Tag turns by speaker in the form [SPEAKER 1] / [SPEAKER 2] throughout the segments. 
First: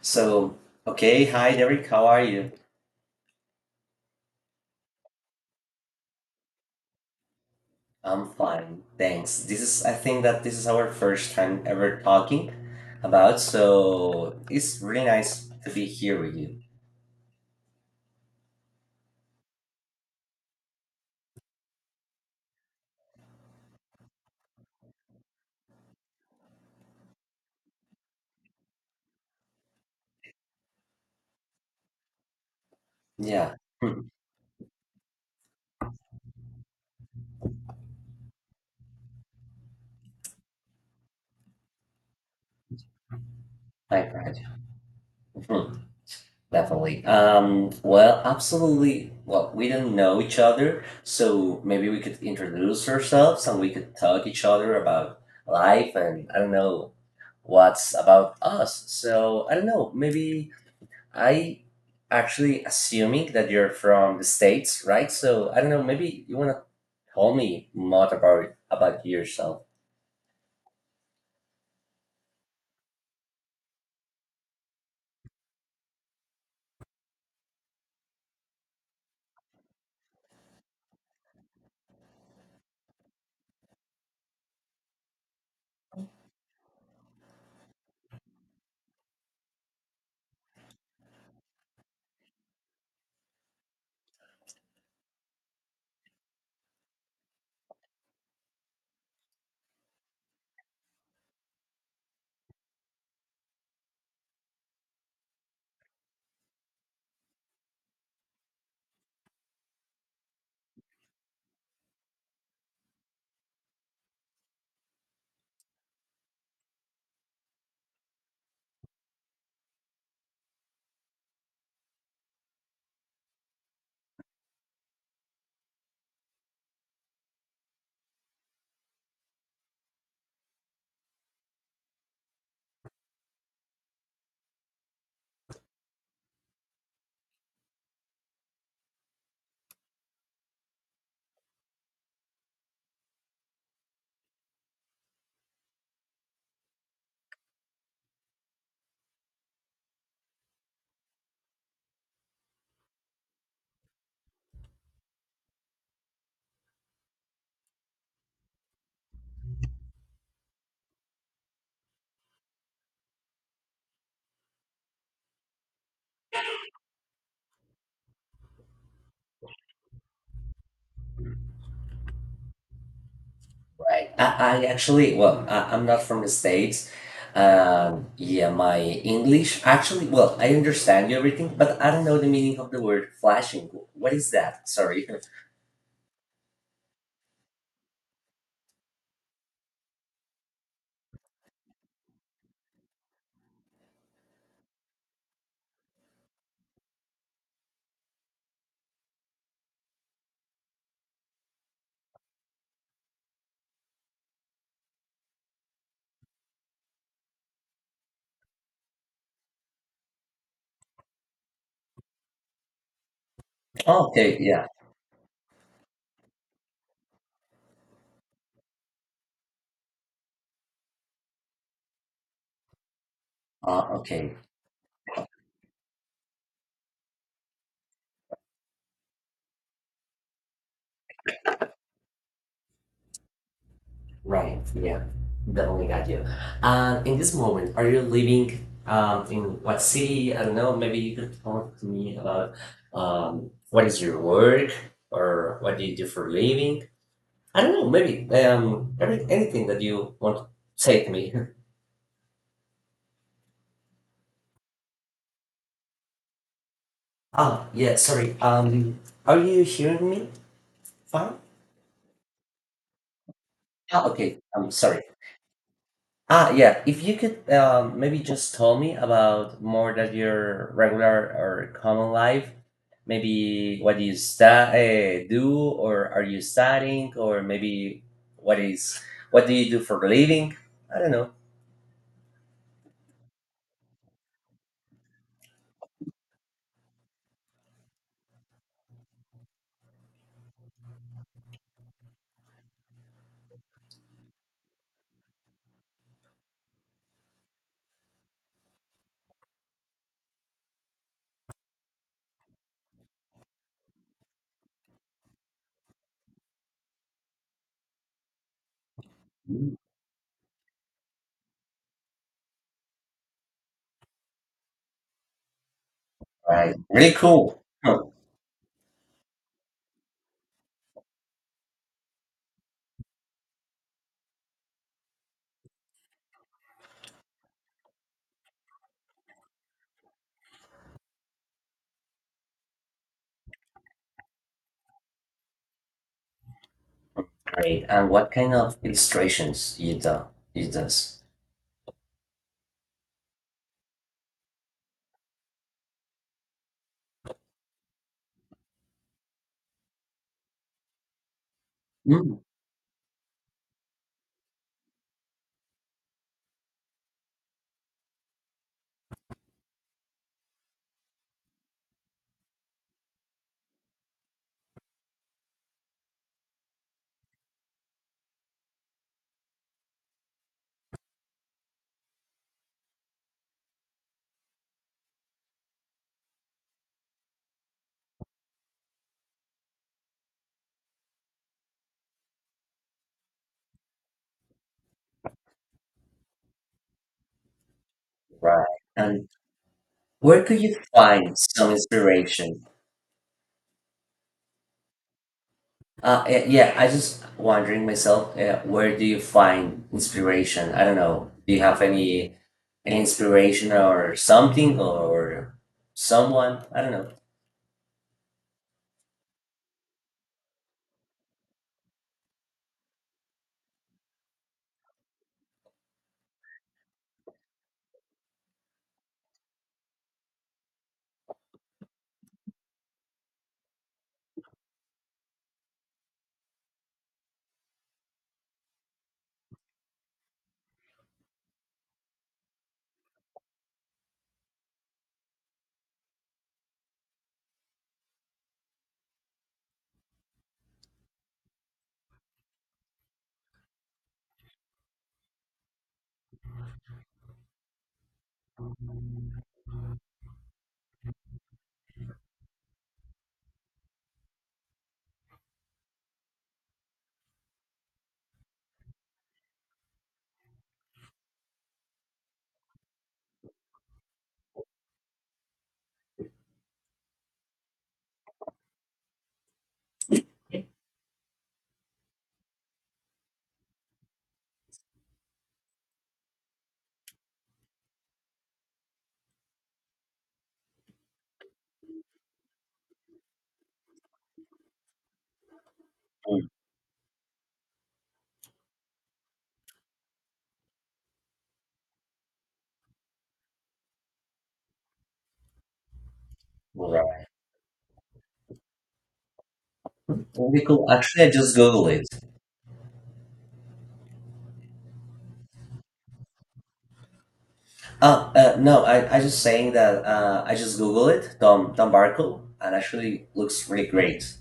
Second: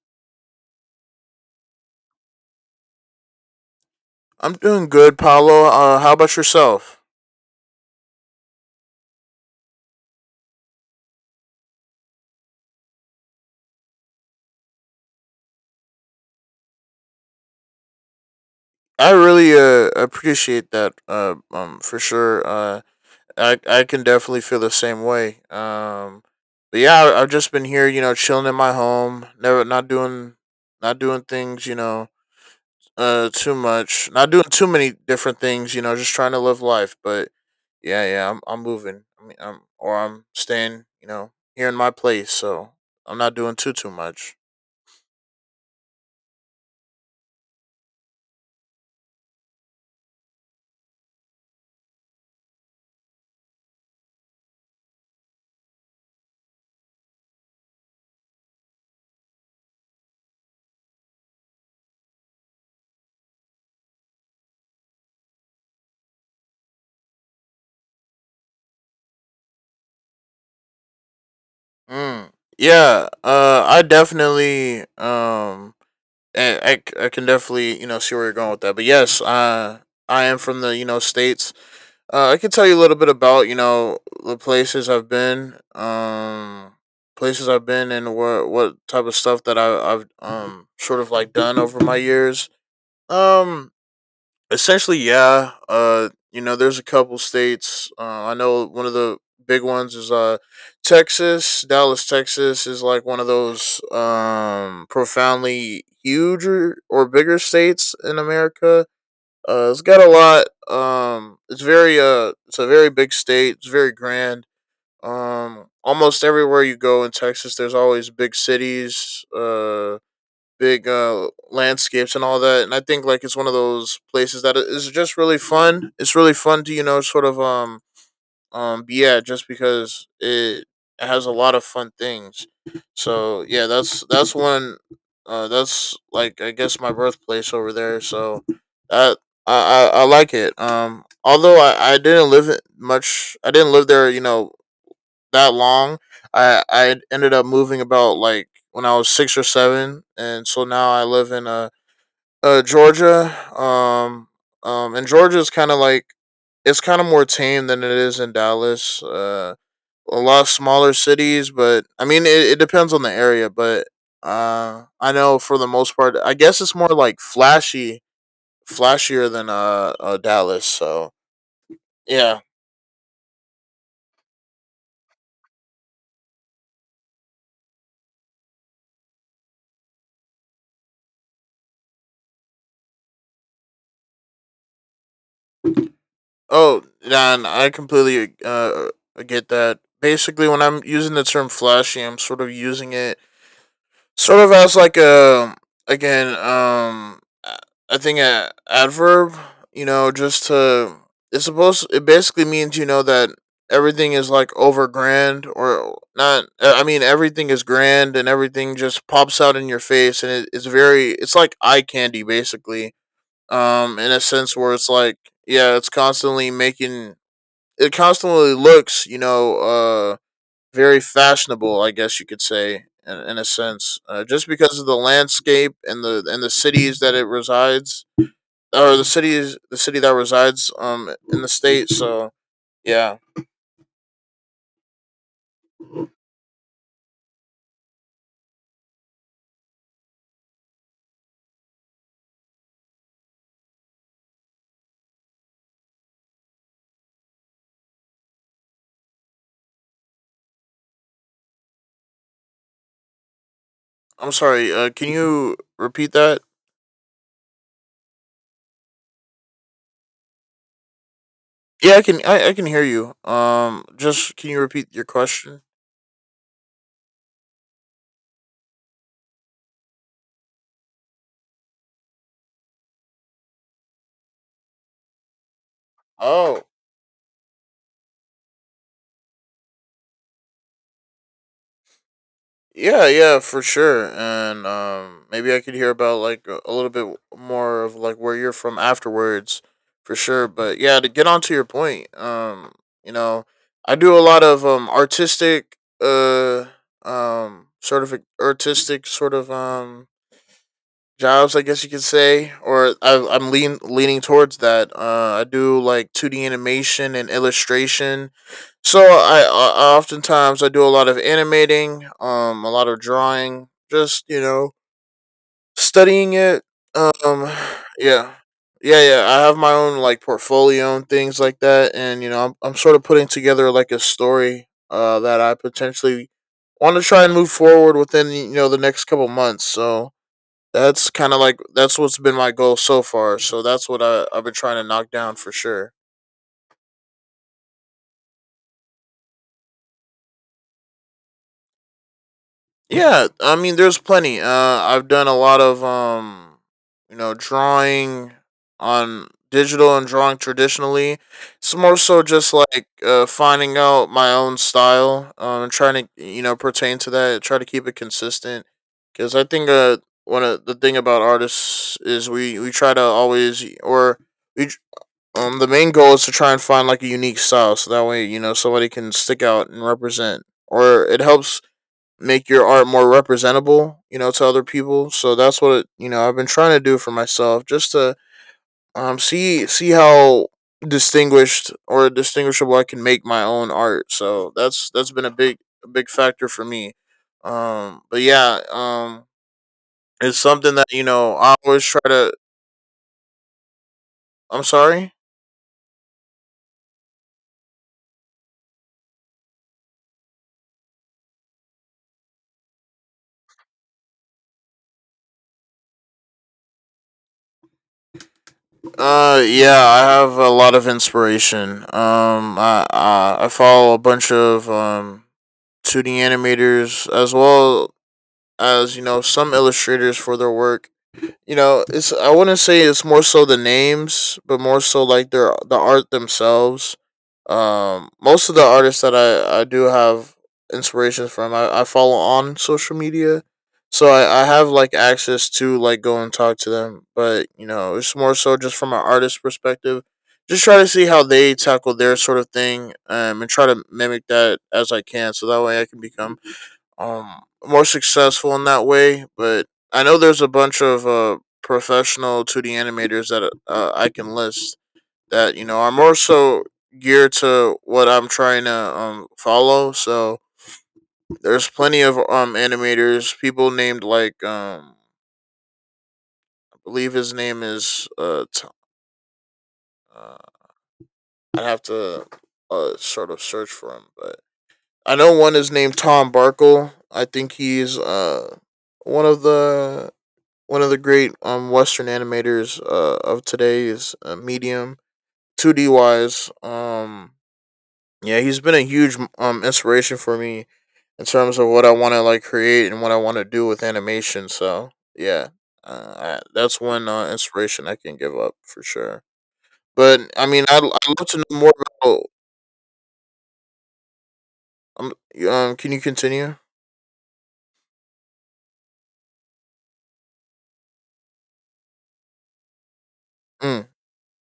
[SPEAKER 1] So, okay, hi Derek, how are you?
[SPEAKER 2] I'm doing good, Paolo. How about yourself?
[SPEAKER 1] I'm fine, thanks. This is, I think that this is our first time ever talking about, so it's really nice to be here with you.
[SPEAKER 2] I really appreciate that. For sure. I can definitely feel the same way. But yeah, I've just been here, you know, chilling in my home, never not doing things, you know,
[SPEAKER 1] Yeah.
[SPEAKER 2] too
[SPEAKER 1] Hmm.
[SPEAKER 2] much, not doing too many different things, you know, just trying to live life. But yeah, I'm moving. I mean, I'm or I'm staying, you know, here in my place, so I'm not doing too
[SPEAKER 1] I
[SPEAKER 2] much.
[SPEAKER 1] cried. Hmm. Definitely. Absolutely. Well, we don't know each other, so maybe we could introduce ourselves and we could talk each other about life, and I don't know what's about us. So, I don't know, maybe. I actually assuming that you're from the States, right? So I don't know, maybe you wanna tell me more about yourself,
[SPEAKER 2] Mm. Yeah. I definitely I can definitely, you know, see where you're going with that. But yes, I am from the, you know, states. I can tell you a little bit about, you know, the places I've been, and what type of stuff that I've sort of like done over my years. Um, Essentially, yeah. You know, there's a couple states. I know one of the big ones is Texas. Dallas, Texas, is like one of those profoundly huge or bigger states in America. It's got a lot. It's very it's a very big state. It's very grand. Almost everywhere you go in Texas, there's always big cities. Big landscapes and all that. And I think like it's one of those places that is just really fun. It's really fun to, you know, sort of be at, just because it has a lot of fun things. So yeah, that's one. That's like, I guess, my birthplace over there. So that, I like it. Um, although I didn't live it much, I didn't live there, you know, that long. I ended up moving about like when I was six or seven, and so now I live in Georgia. And Georgia is kind of like, it's kind of more tame than it is in Dallas. A lot of smaller cities, but I mean, it depends on the area. But I know for the most part, I guess it's more like flashier than Dallas. So yeah.
[SPEAKER 1] right? I actually, well, I'm not from the States. Yeah, my English actually, well, I understand everything, but I don't know the meaning of the word flashing. What is that? Sorry.
[SPEAKER 2] Oh, Dan, I completely get that. Basically, when I'm using the term flashy, I'm sort of using it as like a, again um, I think a adverb. You know, just to, it basically means, you know, that everything is like over grand or not. Uh, I mean, everything is grand and everything just pops out in your face, and it's very, it's like eye candy basically, um,
[SPEAKER 1] Oh,
[SPEAKER 2] in a
[SPEAKER 1] okay,
[SPEAKER 2] sense
[SPEAKER 1] yeah.
[SPEAKER 2] where it's like, yeah, it's constantly making, it constantly looks, you know, very fashionable, I guess you could say, in a sense,
[SPEAKER 1] Okay.
[SPEAKER 2] just because of the landscape and the cities that it resides, or the city that resides um in the state. So yeah.
[SPEAKER 1] Right, yeah, definitely got you. In this moment, are you living in what city? I don't know, maybe you could talk to me about what is your work or what do you do for a living? I don't know, maybe every, anything that you want to say to me.
[SPEAKER 2] I'm sorry. Can you repeat that?
[SPEAKER 1] Oh, yeah, sorry. Are you hearing me fine?
[SPEAKER 2] Yeah, I can. I can hear you.
[SPEAKER 1] Oh,
[SPEAKER 2] Just
[SPEAKER 1] okay,
[SPEAKER 2] can you
[SPEAKER 1] I'm
[SPEAKER 2] repeat
[SPEAKER 1] sorry.
[SPEAKER 2] your question?
[SPEAKER 1] Ah, yeah. If you could maybe just tell me about more that your regular or common life, maybe what you sta do, or are you
[SPEAKER 2] Oh,
[SPEAKER 1] studying, or maybe what is what do you do for a living? I don't know.
[SPEAKER 2] yeah, yeah, for sure. And maybe I could hear about like a little bit more of like where you're from afterwards for sure. But yeah, to get on to your point, you know, I do a lot of artistic sort of like artistic sort of jobs, I guess you could say, or I'm leaning towards that. Uh, I do like 2D animation and illustration. So I oftentimes I do a lot of animating, a lot of drawing, just, you know, studying it.
[SPEAKER 1] Right. Really
[SPEAKER 2] Um,
[SPEAKER 1] cool. Oh,
[SPEAKER 2] yeah, yeah. I have my own like portfolio and things like that, and you know, I'm sort of putting together like a story, that I potentially want to try and move forward within, you know, the next couple months. So that's kind of like, that's what's been my goal so far. So that's what I've been trying to knock down for sure.
[SPEAKER 1] great. And what kind of illustrations you do you does?
[SPEAKER 2] Yeah, I mean, there's plenty. I've done a lot of you know, drawing on digital and drawing traditionally. It's more so
[SPEAKER 1] Mm.
[SPEAKER 2] just like, finding out my own style. And trying to, you know, pertain to that. Try to keep it consistent, because I think one of the thing about artists is we try to always, we tr- um, the main goal is to try and find like a unique style, so that way, you know, somebody can stick out and represent, or it helps make your art more representable, you know, to other people. So that's what it, you know, I've been trying to do for myself, just to see how distinguished or distinguishable I can make my own art. So that's been a big, a big factor for me. But yeah,
[SPEAKER 1] Right. And
[SPEAKER 2] it's
[SPEAKER 1] where could
[SPEAKER 2] something
[SPEAKER 1] you
[SPEAKER 2] that, you
[SPEAKER 1] find
[SPEAKER 2] know, I
[SPEAKER 1] some
[SPEAKER 2] always try to.
[SPEAKER 1] inspiration?
[SPEAKER 2] I'm sorry.
[SPEAKER 1] Yeah, I just wondering myself, where do you find inspiration? I don't know. Do you have any inspiration or something or someone? I don't know.
[SPEAKER 2] Yeah, I have a lot of inspiration. I follow a bunch of 2D animators, as well as, you know, some illustrators for their work. You know, it's, I wouldn't say it's more so the names, but more so like the art themselves. Most of the artists that I do have inspirations from, I follow on social media, so I have like access to like go and talk to them. But you know, it's more so just from an artist perspective. Just try to see how they tackle their sort of thing, and try to mimic that as I can, so that way I can become um more successful in that way. But I know there's a bunch of professional 2d animators that, I can list, that you know are more so geared to what I'm trying to follow. So there's plenty of animators, people named like, I believe his name is T- uh I'd have to sort of search for him but I know one is named Tom Barkle. I think he's one of the one of the great Western animators of today's medium, two D
[SPEAKER 1] Mm.
[SPEAKER 2] wise. Yeah, he's been a huge inspiration for me in terms of what I want to like create and what I want to do with animation. So yeah, that's one
[SPEAKER 1] Right.
[SPEAKER 2] inspiration I can give up for sure. But I
[SPEAKER 1] Very
[SPEAKER 2] mean,
[SPEAKER 1] cool.
[SPEAKER 2] I'd
[SPEAKER 1] Actually,
[SPEAKER 2] love
[SPEAKER 1] I
[SPEAKER 2] to
[SPEAKER 1] just
[SPEAKER 2] know more
[SPEAKER 1] Google it.
[SPEAKER 2] about. Um, um, can you continue?
[SPEAKER 1] Oh, no, I just saying that I just Google it, Tom Barkle, and actually looks really
[SPEAKER 2] Mm.
[SPEAKER 1] great.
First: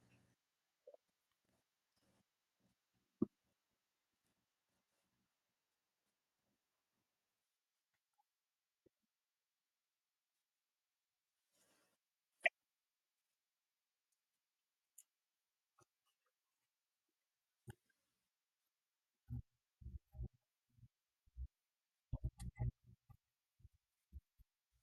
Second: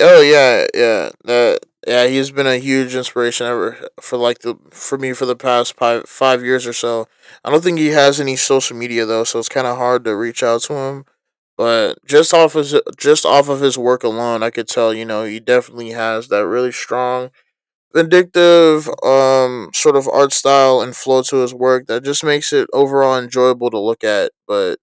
[SPEAKER 2] Oh yeah, yeah. Yeah, he's been a huge inspiration ever for like the for me for the past five five years or so. I don't think he has any social media though, so it's kind of hard to reach out to him. But just off of his work alone, I could tell, you know, he definitely has that really strong, vindictive sort of art style and flow to his work that just makes it overall enjoyable to look at. But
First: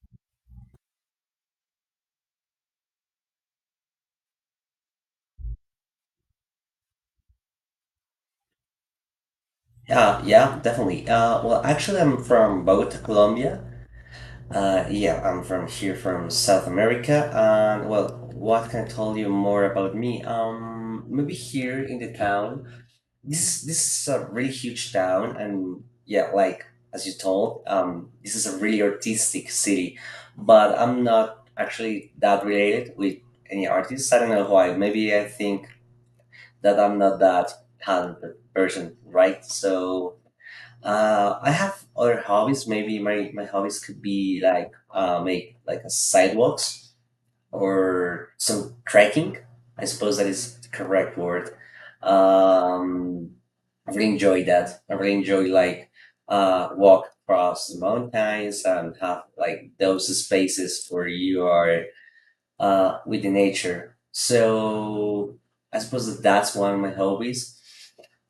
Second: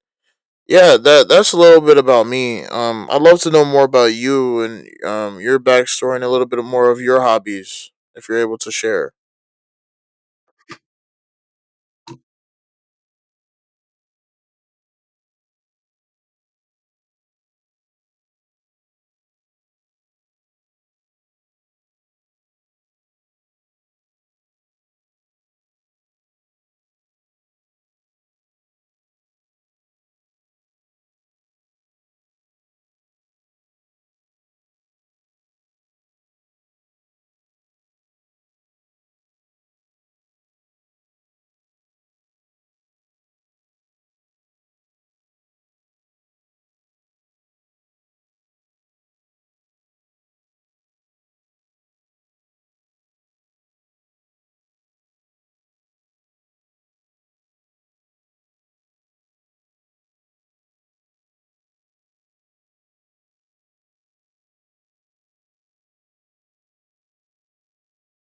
[SPEAKER 2] yeah, that, that's a little bit about me. I'd love to know more about you and your backstory, and a little bit more of your hobbies if you're able to share.
[SPEAKER 1] Yeah, yeah, definitely. Well, actually, I'm from Bogota, Colombia. Yeah, I'm from here from South America. And well, what can I tell you more about me? Maybe here in the town. This is a really huge town, and yeah, like as you told, this is a really artistic city. But I'm not actually that related with any artists. I don't know why. Maybe I think that I'm not that talented person, right? So I have other hobbies. Maybe my hobbies could be like make like a sidewalks or some trekking. I suppose that is the correct word. Um, I really enjoy that. I really enjoy like walk across the mountains and have like those spaces where you are with the nature. So I suppose that that's one of my hobbies.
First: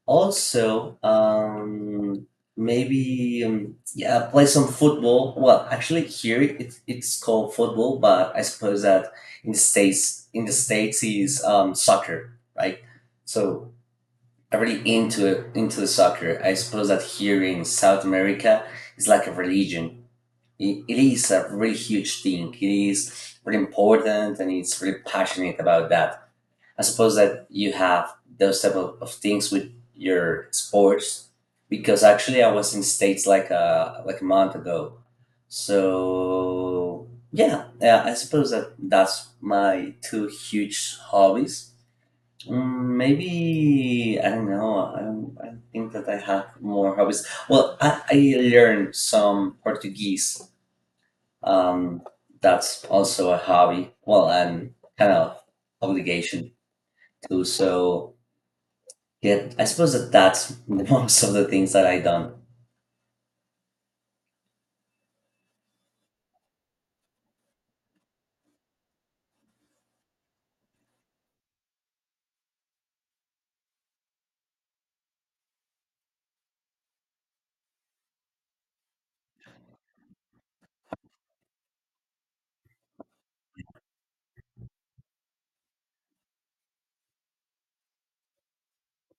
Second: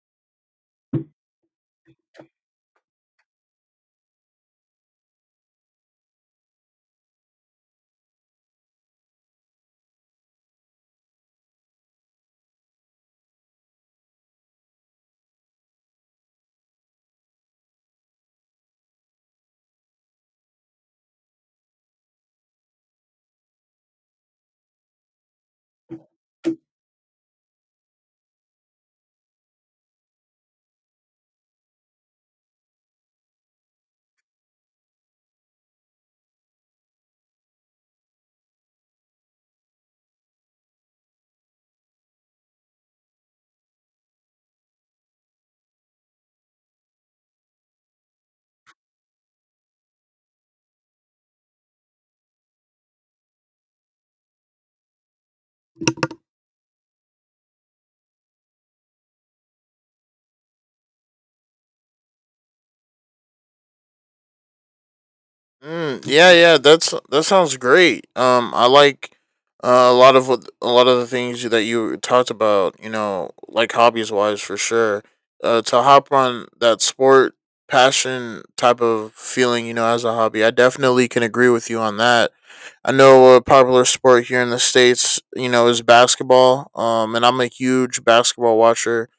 [SPEAKER 1] Also, maybe yeah, play some football. Well, actually, here it's called football, but I suppose that in the states is soccer, right? So I'm really into it, into the soccer. I suppose that here in South America it's like a religion. It is a really huge thing. It is really important and it's really passionate about that. I suppose that you have those type of things with your sports because actually I was in States like a month ago. So yeah, yeah, I suppose that that's my two huge hobbies. Mm. Maybe I don't know. I, don't- I think that I have more hobbies. Well, I learned some Portuguese, um, that's also a hobby. Well, and kind of obligation too. So yeah, I suppose that that's most of the things that I done.
[SPEAKER 2] Mm, yeah, yeah, that's that sounds great. I like, a lot of the things that you talked about. You know, like hobbies wise for sure. To hop on that sport passion type of feeling, you know, as a hobby, I definitely can agree with you on that. I know a popular sport here in the states, you know, is basketball. And I'm a huge basketball watcher.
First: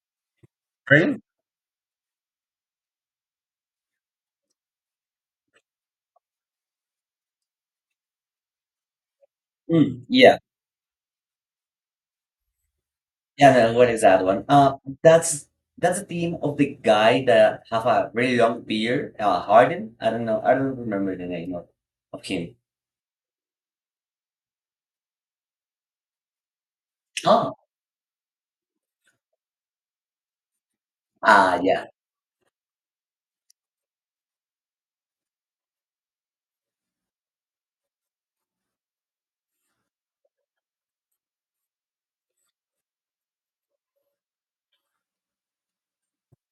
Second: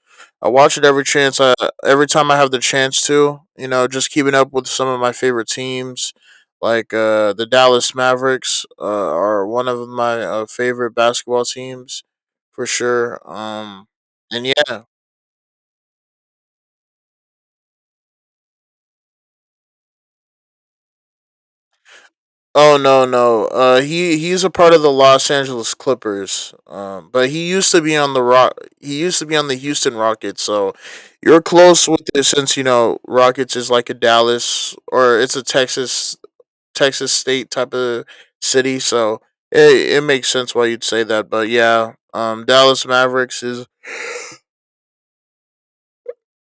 [SPEAKER 2] I watch it every chance I every time I have the chance to. You know, just keeping up with some of my favorite teams, like the Dallas Mavericks, are one of
[SPEAKER 1] Mm,
[SPEAKER 2] my
[SPEAKER 1] yeah,
[SPEAKER 2] favorite basketball teams for sure.
[SPEAKER 1] yeah. No, what is that one?
[SPEAKER 2] And yeah.
[SPEAKER 1] That's the theme of the guy that have a really long beard. Harden. I don't know. I don't remember the name of him.
[SPEAKER 2] Oh no, no. He's a part of the Los Angeles Clippers. But he
[SPEAKER 1] Oh,
[SPEAKER 2] used to be on the rock. He used to be on the Houston Rockets. So you're
[SPEAKER 1] ah, yeah.
[SPEAKER 2] close with this, since you know Rockets is like a Dallas, or it's a Texas, state type of city. So it makes sense why you'd say that. But yeah, Dallas Mavericks is,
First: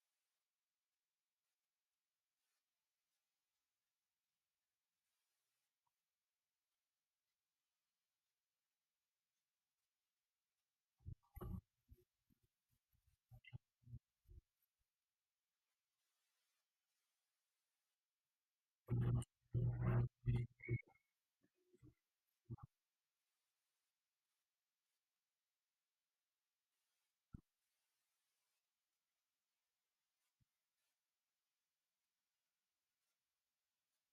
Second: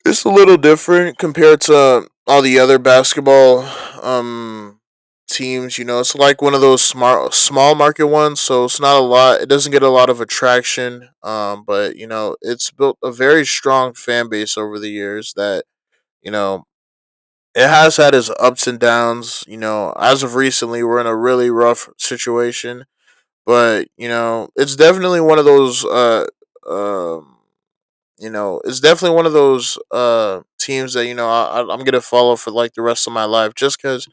[SPEAKER 2] it's a little different compared to all the other basketball um teams, you know. It's like one of those small market ones, so it's not a lot, it doesn't get a lot of attraction. But you know, it's built a very strong fan base over the years that, you know, it has had its ups and downs, you know. As of recently, we're in a really rough situation. But, you know, it's definitely one of those um you know, it's definitely one of those teams that I'm gonna follow for like the rest of my life, just because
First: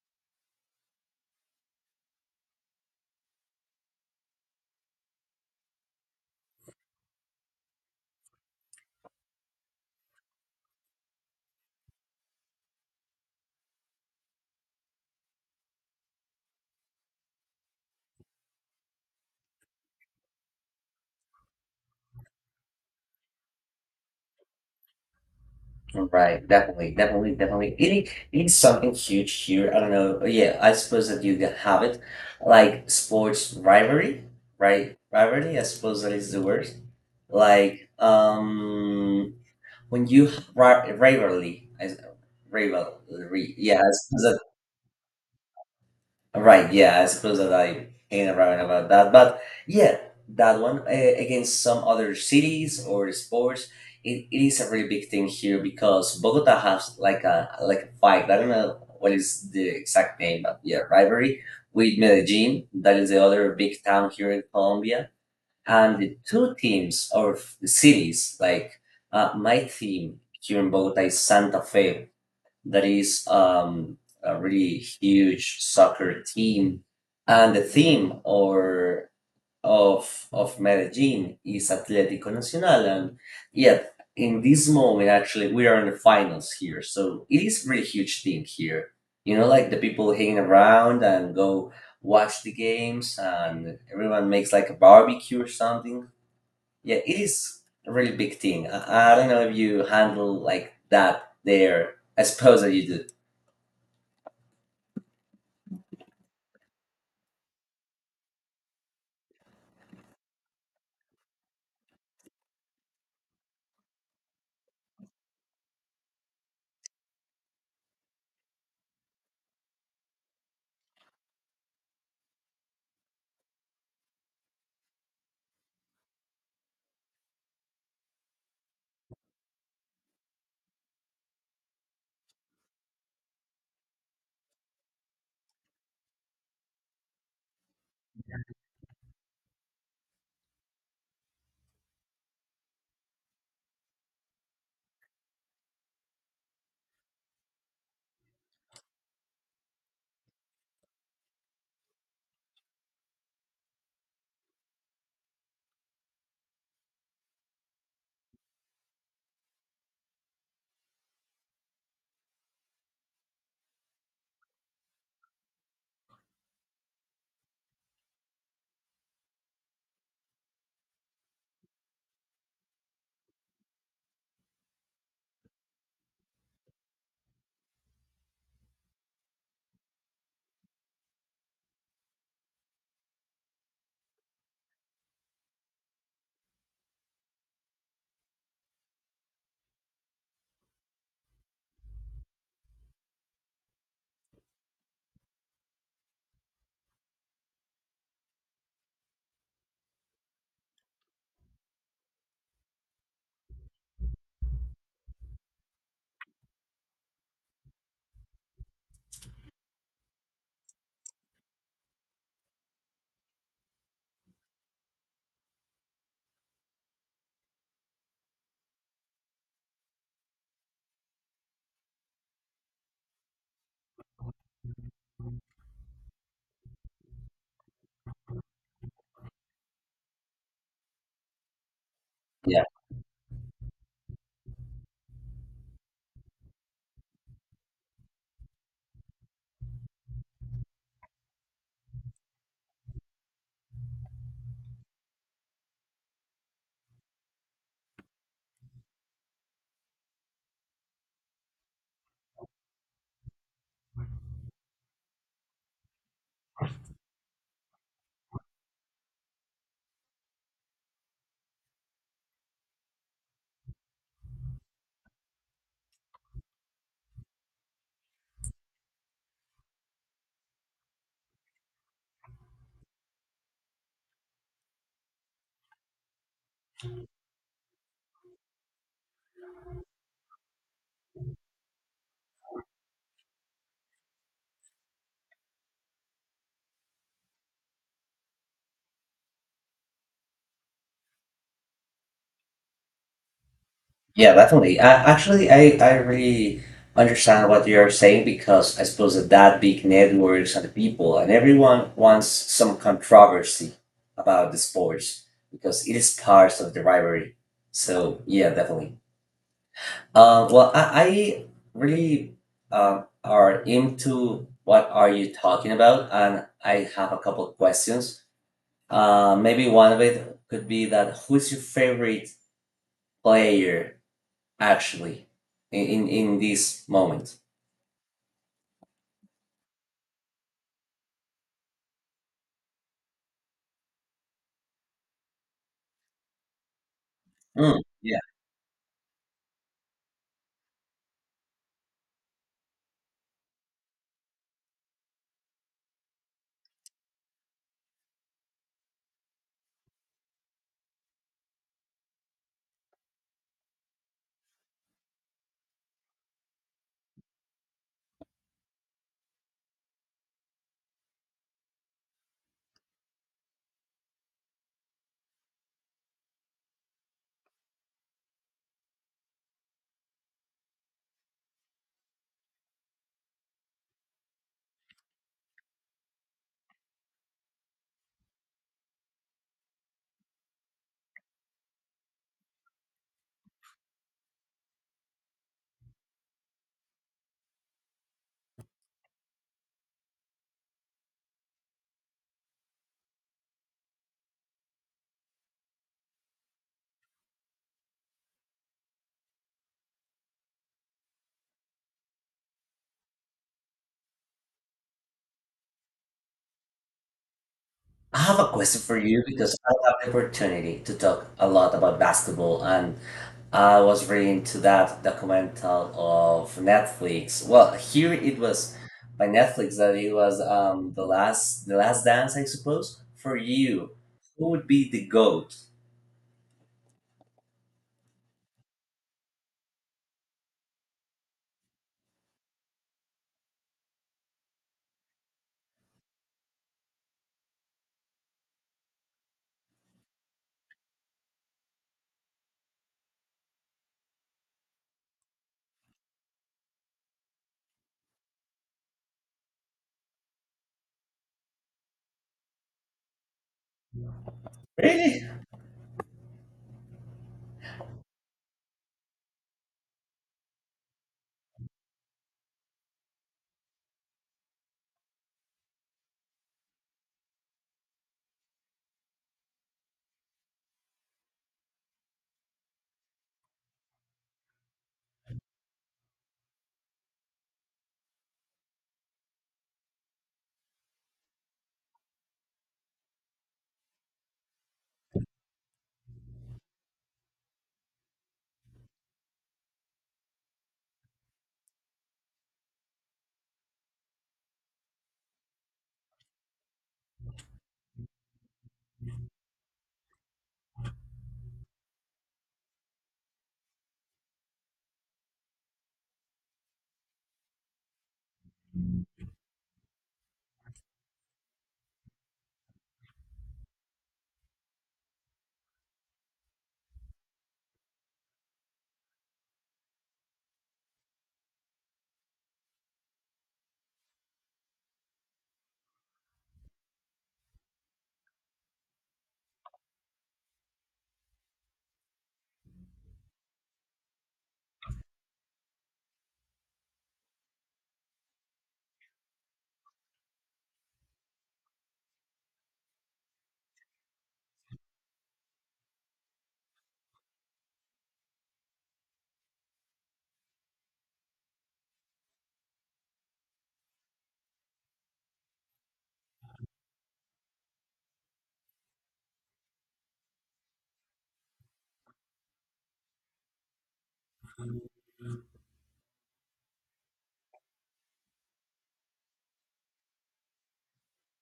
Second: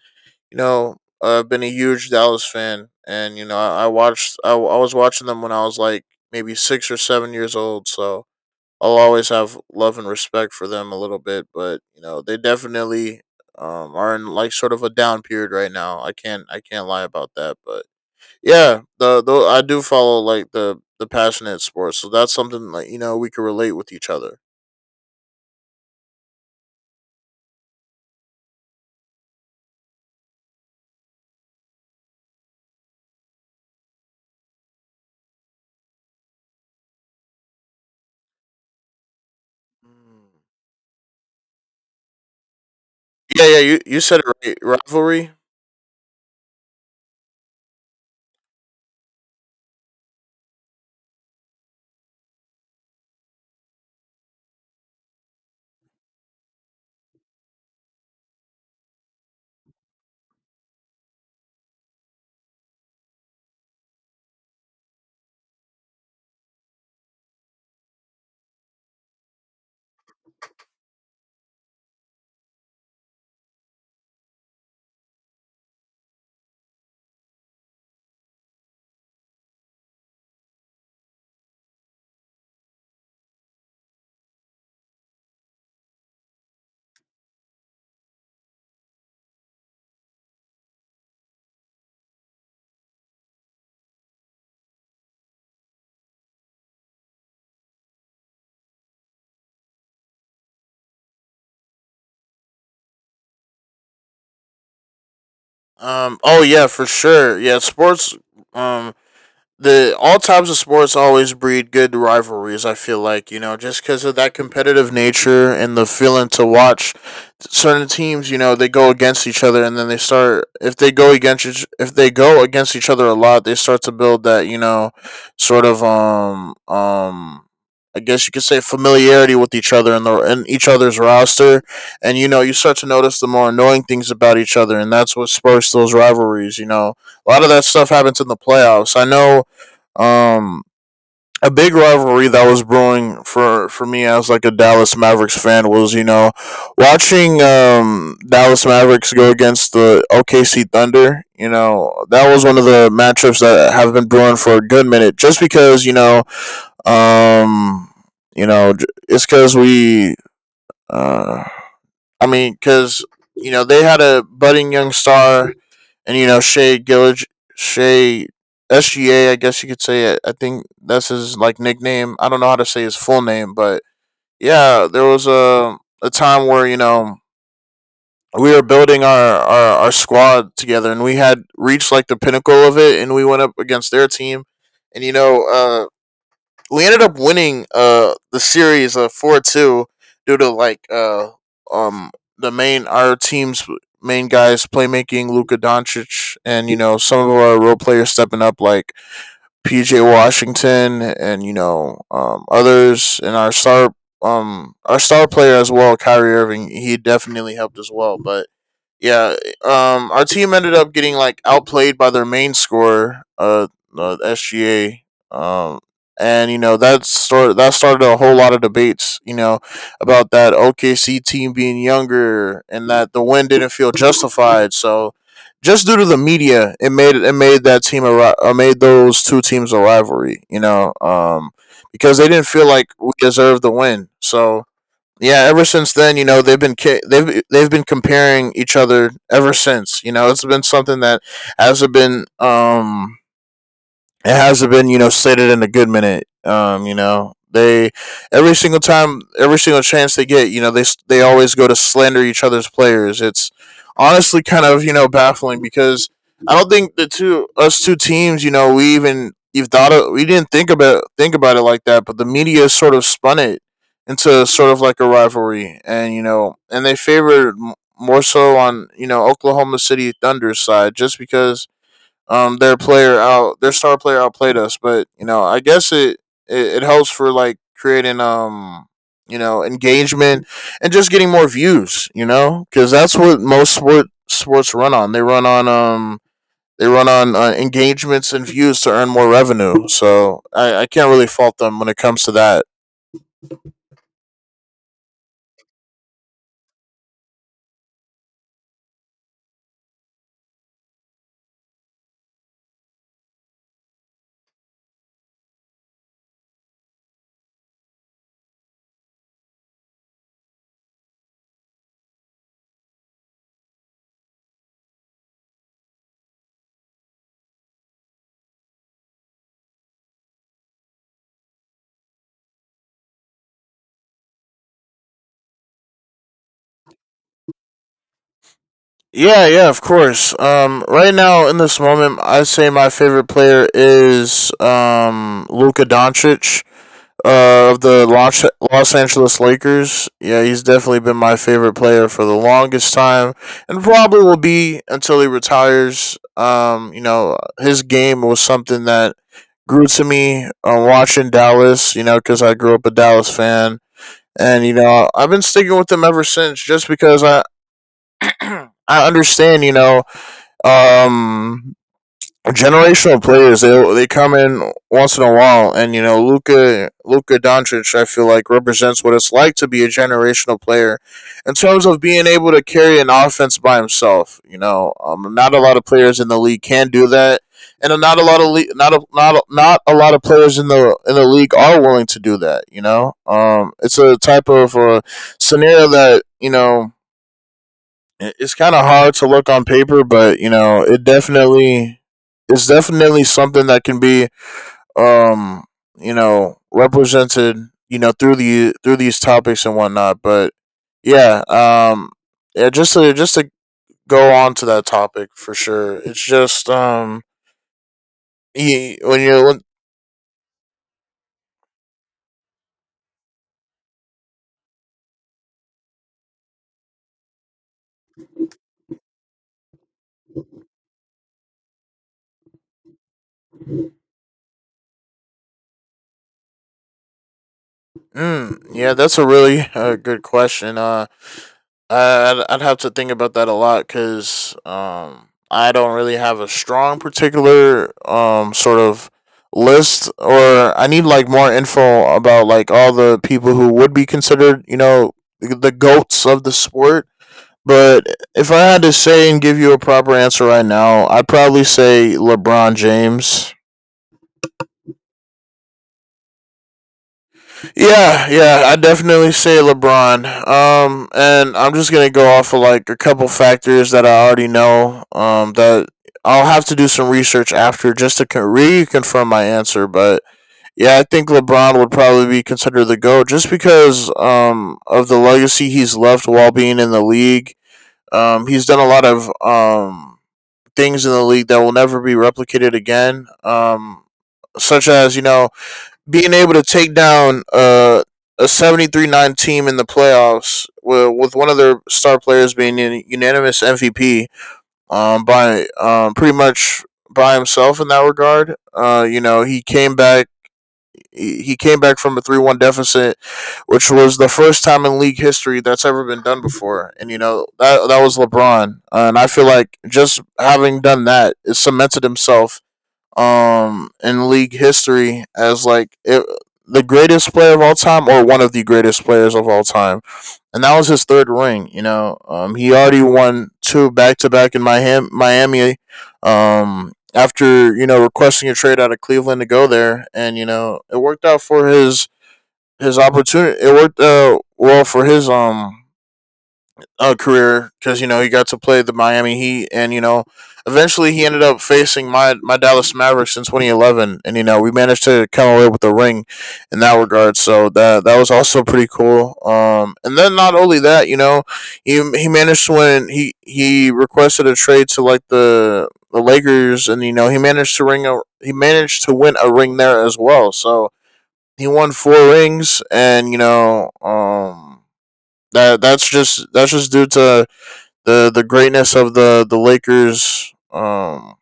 [SPEAKER 2] you know I've been a huge Dallas fan, and I was watching them when I was like maybe 6 or 7 years old, so I'll always have love and respect for them a little bit, but they definitely are in like sort of a down period right now. I can't lie about that, but yeah, the though I do follow like the passionate sports, so that's something like we can relate with each other.
[SPEAKER 1] Right, definitely, definitely, definitely. It's something huge here. I don't know. Oh, yeah, I suppose that you can have it, like sports rivalry, right? Rivalry, I suppose that is the word. Like, when
[SPEAKER 2] Mm.
[SPEAKER 1] you ri rivalry, I s-
[SPEAKER 2] Yeah,
[SPEAKER 1] rivalry,
[SPEAKER 2] yeah,
[SPEAKER 1] Yeah,
[SPEAKER 2] you,
[SPEAKER 1] I
[SPEAKER 2] you said
[SPEAKER 1] suppose.
[SPEAKER 2] it right. Rivalry.
[SPEAKER 1] Right, yeah, I suppose that I ain't around about that, but yeah, that one against some other cities or sports, it is a really big thing here because Bogota has like a fight. I don't know what is the exact name, but yeah, rivalry with Medellin. That is the other big town here in Colombia, and the two teams or cities like my team here in Bogota is Santa Fe, that is a really huge soccer team, and the theme or of Medellin is Atlético Nacional, and yet in this moment actually we are in the finals here, so it is really huge thing here. You know, like the people hanging around and go watch the games, and everyone makes like a barbecue or something. Yeah, it is a really big thing. I don't know if you handle like that there. I suppose that you do.
[SPEAKER 2] Oh yeah, for sure. Yeah, sports. Um. The all types of sports always breed good rivalries. I feel like just because of that competitive nature and the feeling to watch certain teams. They go against each other and then they start if they go against each other a lot, they start to build that sort of. I guess you could say familiarity with each other and the in each other's roster, and you start to notice the more annoying things about each other, and that's what spurs those rivalries. A lot of that stuff happens in the playoffs. I know um, a big rivalry that was brewing for me as like a Dallas Mavericks fan was watching Dallas Mavericks go against the OKC Thunder. That was one of the matchups that have been brewing for a good minute, just because um you know it's because we uh I mean because they had a budding young star and you know Shea Gillig, Shea SGA, I guess you could say. It. I think that's his like nickname. I don't know how to say his full name, but yeah, there was a time where we were building our squad together, and we had reached like the pinnacle of it, and we went up against their team, and we ended up winning the series 4-2 due to like um the main our team's main guys playmaking Luka Doncic and some of our role players stepping up like PJ Washington and others and our star player as well Kyrie Irving he definitely helped as well but yeah, our team ended up getting like outplayed by their main scorer, SGA. Um, and that started a whole lot of debates, about that OKC team being younger and that the win didn't feel justified. So, just due to the media, it made those two teams a rivalry, because they didn't
[SPEAKER 1] Yeah,
[SPEAKER 2] feel like we deserved the win. So, yeah, ever since then, they've been comparing each other ever since. It's been something that hasn't been um hasn't been slated in a good minute. You know they every single time, every single chance they get, they always go to slander each other's players. It's honestly kind of baffling because I don't think the two us two teams, you know, we even you've thought of, we didn't think about it like that, but the media sort of spun it into sort of like a rivalry, and they favored more so on Oklahoma City Thunder's side just because their star player outplayed us. But I guess it helps for like creating engagement and just getting more views. Because that's what most sports run on. They run on engagements and views to earn more revenue. So I can't really fault them when it comes to that.
[SPEAKER 1] yeah, definitely. I, actually, I really understand what you're saying because I suppose that big networks and the people and everyone wants some controversy about the sports because it is part of the rivalry. So yeah, definitely. Well, I really are into what are you talking about, and I have a couple of questions. Maybe one of it could be that who's your favorite player actually in in, this moment.
[SPEAKER 2] Yeah, yeah, of course. Right now in this moment, I say my favorite player is Luka Doncic, of
[SPEAKER 1] Mm,
[SPEAKER 2] the
[SPEAKER 1] yeah.
[SPEAKER 2] Los Angeles Lakers. Yeah, he's definitely been my favorite player for the longest time, and probably will be until he retires. His game was something that grew to me, watching Dallas. Because I grew up a Dallas fan, and I've been sticking with them ever since, just because I. I understand, um, generational players. They come in once in a while, and Luka Doncic. I feel like represents what it's like to be a generational player in terms of being able to carry an offense by himself. Not a lot of players in the league can do that, and not a lot of not a lot of players in the league are willing to do that. It's a type of scenario that it's kind of hard to look on paper, but it's definitely something that can be um represented through these topics and whatnot. But yeah, yeah, just to go on to that topic for sure. It's just
[SPEAKER 1] I have a question for
[SPEAKER 2] y- when
[SPEAKER 1] you
[SPEAKER 2] you
[SPEAKER 1] because
[SPEAKER 2] when,
[SPEAKER 1] I have the opportunity to talk a lot about basketball, and I was reading to that documental of Netflix. Well, here it was by Netflix that it was the last dance, I suppose, for you. Who would be the goat?
[SPEAKER 2] Mm, yeah, that's a really good question. I'd have to think about that a lot because I don't really have a strong particular sort of list or I need like more info about like all the people who would be considered, the goats of the sport. But if I had to say and give you a proper answer right now, I'd probably say LeBron James.
[SPEAKER 1] Really?
[SPEAKER 2] Yeah, yeah, I definitely say LeBron. And I'm just gonna go off of like a couple factors that I already know. That I'll have to do some research after just to reconfirm my answer. But yeah, I think LeBron would probably be considered the goat just because of the legacy he's left while being in the league. He's done a lot of things in the league that will never be replicated again. Such as being able to take down a 73-9 team in the playoffs with one of their star players being a unanimous MVP, by pretty much by himself in that regard. He came back from a 3-1 deficit, which was the first time in league history that's ever been done before. And that was LeBron. And I feel like just having done that, it cemented himself in league history as like the greatest player of all time or one of the greatest players of all time. And that was his third ring. He already won two back to back in Miami after, requesting a trade out of Cleveland to go there and it worked well for his career because he got to play the Miami Heat, and eventually he ended up facing my Dallas Mavericks in 2011, and we managed to come away with a ring in that regard. So that was also pretty cool. And then not only that, he managed to win. He requested a trade to like the Lakers, and he managed to win a ring there as well. So he won four rings, and you know. That's just due to the greatness of the Lakers um,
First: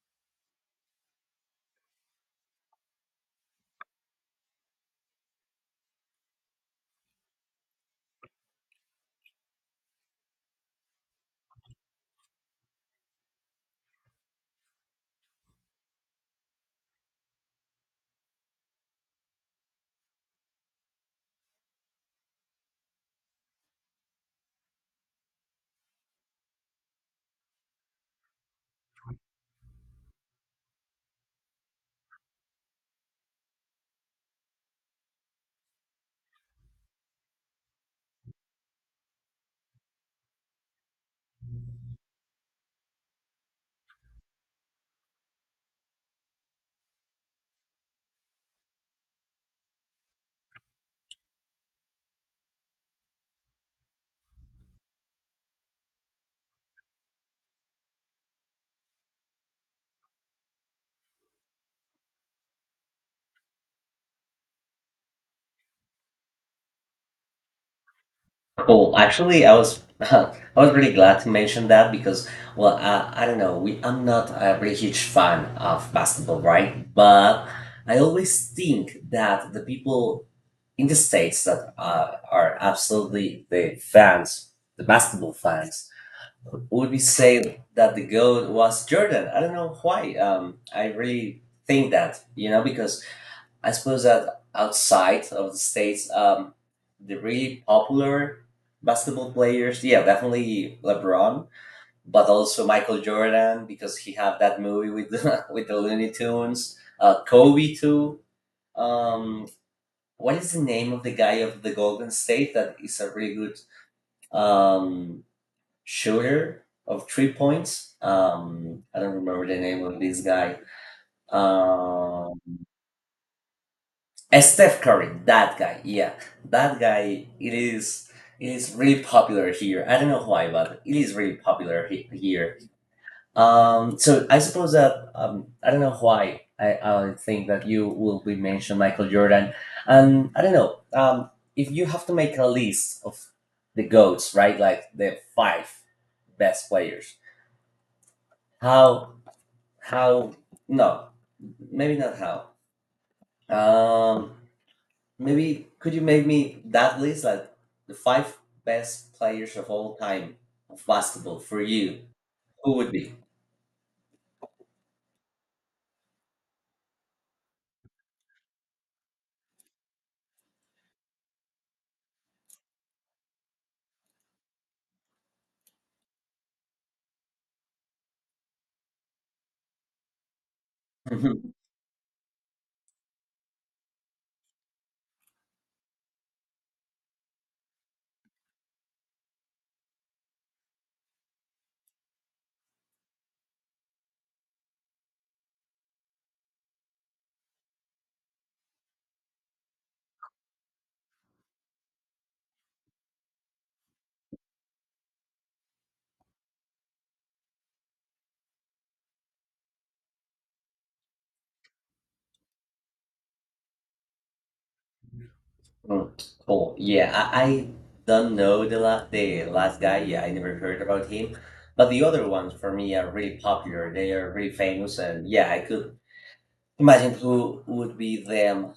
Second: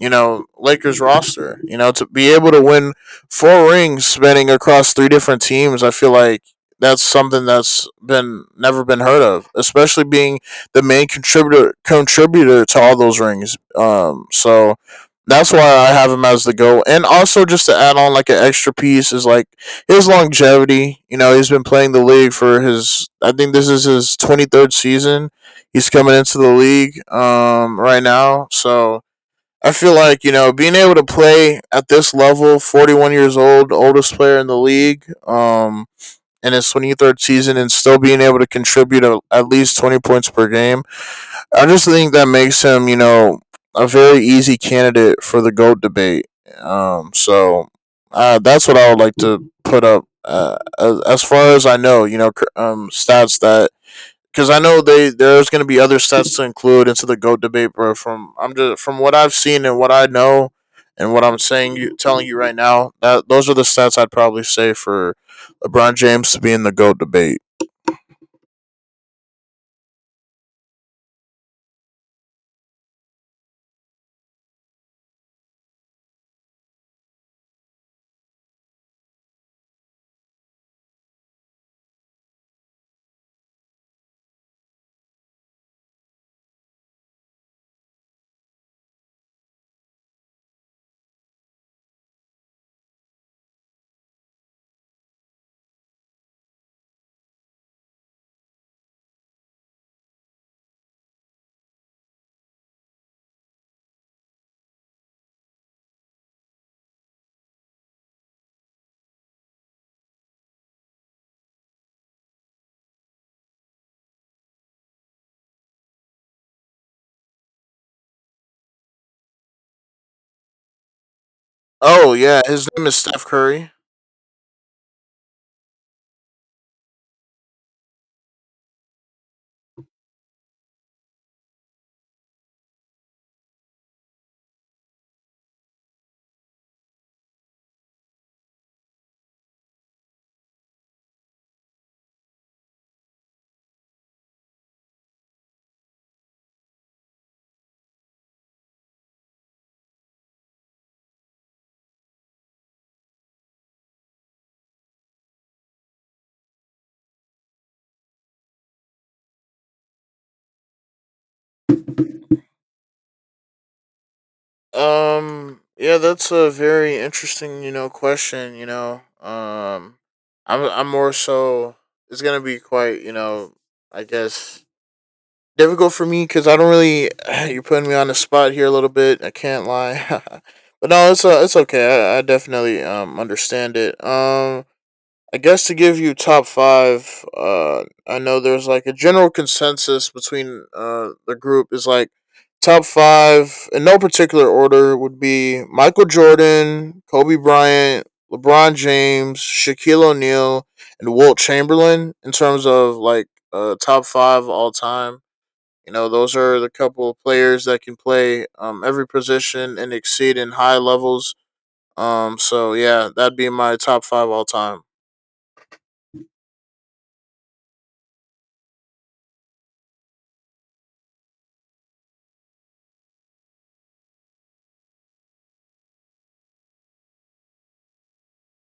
[SPEAKER 2] you know, Lakers roster. To be able to win four rings spanning across three different teams, I feel like that's something that's been never been heard of, especially being the main contributor to all those rings. So that's why I have him as the go. And also just to add on like an extra piece is like his longevity. He's been playing the league for his I think this is his 23rd season. He's coming into the league right now. So I feel like being able to play at this level, 41 years old, oldest player in the league, in his 23rd season, and still being able to contribute at least 20 points per game. I just think that makes him, a very easy candidate for the goat debate. So, that's what I would like to put up. As far as I know, stats that because I know they there's going to be other sets to include into the goat debate, bro. From I'm just from what I've seen and what I know, and what I'm saying you telling you right now that those are the stats I'd probably say for LeBron James to be in the goat debate.
[SPEAKER 1] Cool. Actually, I was I was really glad to mention that because, well, I don't know. We I'm not a really huge fan of basketball, right? But I always think that the people in the States that are absolutely the fans, the basketball fans, would be saying that the GOAT was Jordan. I don't know why. I really think that, you know, because I suppose that outside of the states, the really popular basketball players, yeah, definitely LeBron, but also Michael Jordan because he had that movie with the, with the Looney Tunes. Kobe too. Um, what is the name of the guy of the Golden State that is a really good um, shooter of 3 points? I don't remember the name of this guy.
[SPEAKER 2] Oh
[SPEAKER 1] Um,
[SPEAKER 2] yeah, his name is Steph Curry.
[SPEAKER 1] Steph Curry, that guy, yeah, that guy. It is really popular here. I don't know why, but it is really popular here. So I suppose that I don't know why I think that you will be mentioned Michael Jordan, and I don't know if you have to make a list of the goats, right? Like the five best players. How how no, maybe not how. Um, Maybe could you make me that list like the five best players of all time of basketball for you? Who would be?
[SPEAKER 2] Yeah, that's a very interesting question. I'm more so it's gonna be quite I guess difficult for me because I don't really. You're putting me on the spot here a little bit. I can't lie, but no,
[SPEAKER 1] Mhm.
[SPEAKER 2] it's okay. I definitely understand it. I guess to give you top five. I know there's like a general consensus between the group is like top five in no particular order would be Michael Jordan, Kobe Bryant, LeBron James, Shaquille O'Neal, and Walt Chamberlain in terms of like top five all time, those are the couple of players that can play every position and exceed in high levels. So yeah, that'd be my top five all time.
[SPEAKER 1] Mm. Cool. Yeah, I don't know the last guy. Yeah, I never heard about him. But the other ones for me are really popular. They are really famous, and yeah, I could imagine who would be them.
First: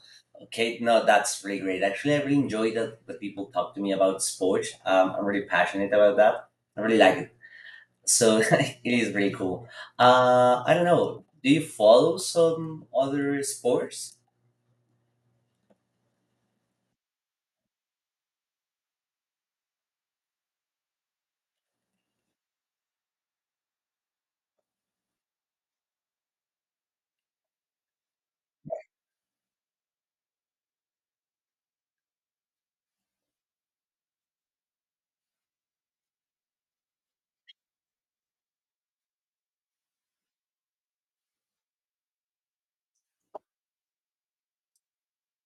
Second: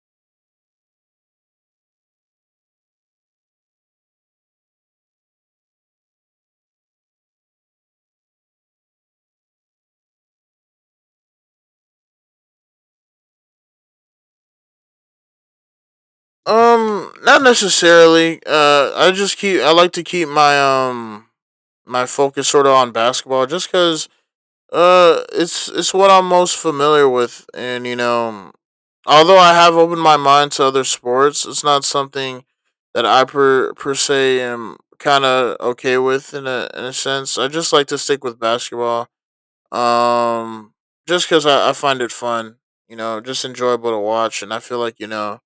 [SPEAKER 1] Kate, no, that's really great. Actually, I really enjoy that people talk to me about sports. I'm really passionate about that. I really like it. So it is really cool. I don't know. Do you follow some other sports?
[SPEAKER 2] Not necessarily. Uh, I like to keep my my focus sort of on basketball just because it's what I'm most familiar with, and although I have opened my mind to other sports, it's not something that I per se am kind of okay with in a sense. I just like to stick with basketball, um, just because I find it fun. You know, just enjoyable to watch, and I feel like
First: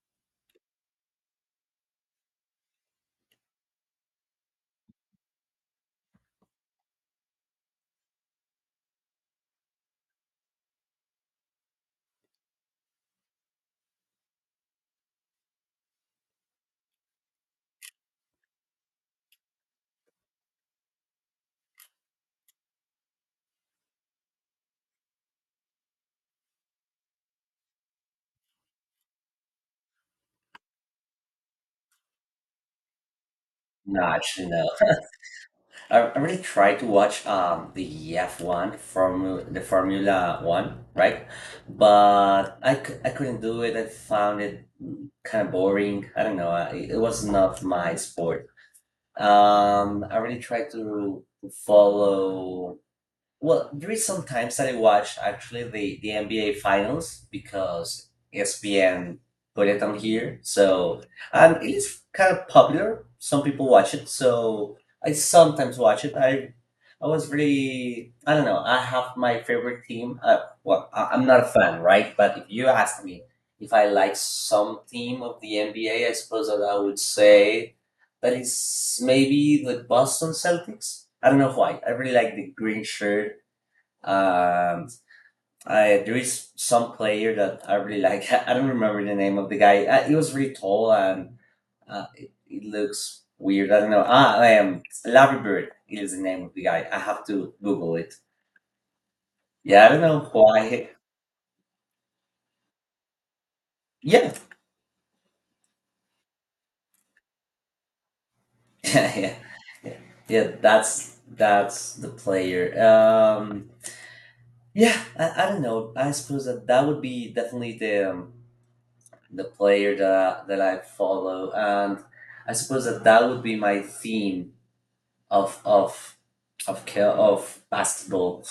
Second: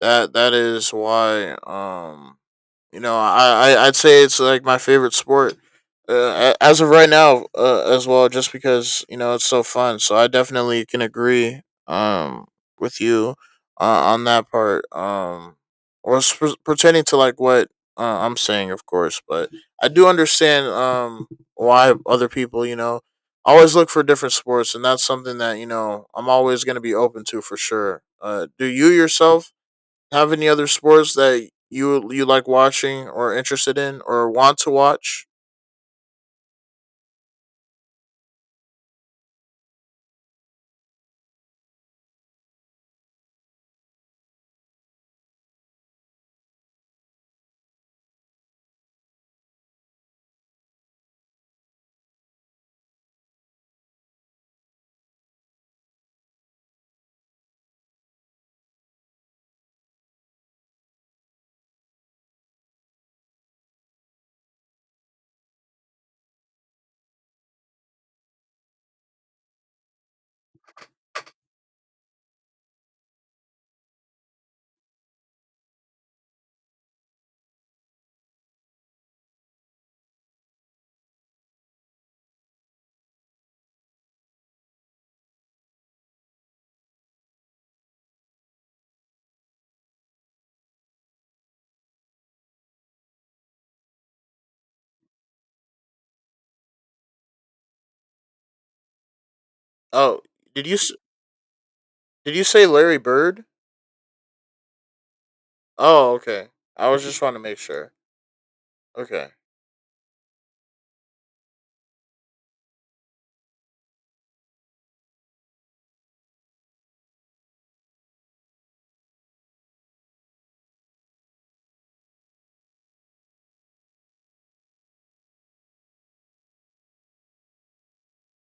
[SPEAKER 2] that is why you know, I'd say it's like my favorite sport as of right now as well, just because you know it's so fun. So I definitely can agree um with you on that part. Or pertaining to like what I'm saying, of course, but I do understand why other people you know always look for different sports, and that's something that you know I'm always going to be open to for sure. Do you yourself have any other sports that you like watching or interested in
[SPEAKER 1] No,
[SPEAKER 2] or
[SPEAKER 1] actually,
[SPEAKER 2] want
[SPEAKER 1] no.
[SPEAKER 2] to watch?
[SPEAKER 1] I really try to watch the F1 from the Formula One, right? But I couldn't do it. I found it kind of boring. I don't know. It was not my sport. I really try to follow. Well, there is some times that I watch actually the NBA finals because ESPN put it on here. So, and it is kind of popular. Some people watch it, so I sometimes watch it. I was really I don't know. I have my favorite team. Well, I'm not a fan, right? But if you ask me if I like some team of the NBA, I suppose that I would say that is maybe the Boston Celtics. I don't know why. I really like the green shirt. Um, I, there is some player that I really like. I don't remember the name of the guy. He was really tall and it looks weird. I don't know. Ah, Larry Bird is the name of the guy. I have to Google it. Yeah, I don't
[SPEAKER 2] Oh,
[SPEAKER 1] know
[SPEAKER 2] did you
[SPEAKER 1] why.
[SPEAKER 2] s- did you say Larry Bird?
[SPEAKER 1] Yeah,
[SPEAKER 2] Oh, okay. I was just trying to make sure.
[SPEAKER 1] yeah,
[SPEAKER 2] Okay.
[SPEAKER 1] yeah, yeah. Yeah, that's the player. Yeah, I don't know. I suppose that that would be definitely the the player that I follow, and I suppose that that would be my theme of of of of basketball.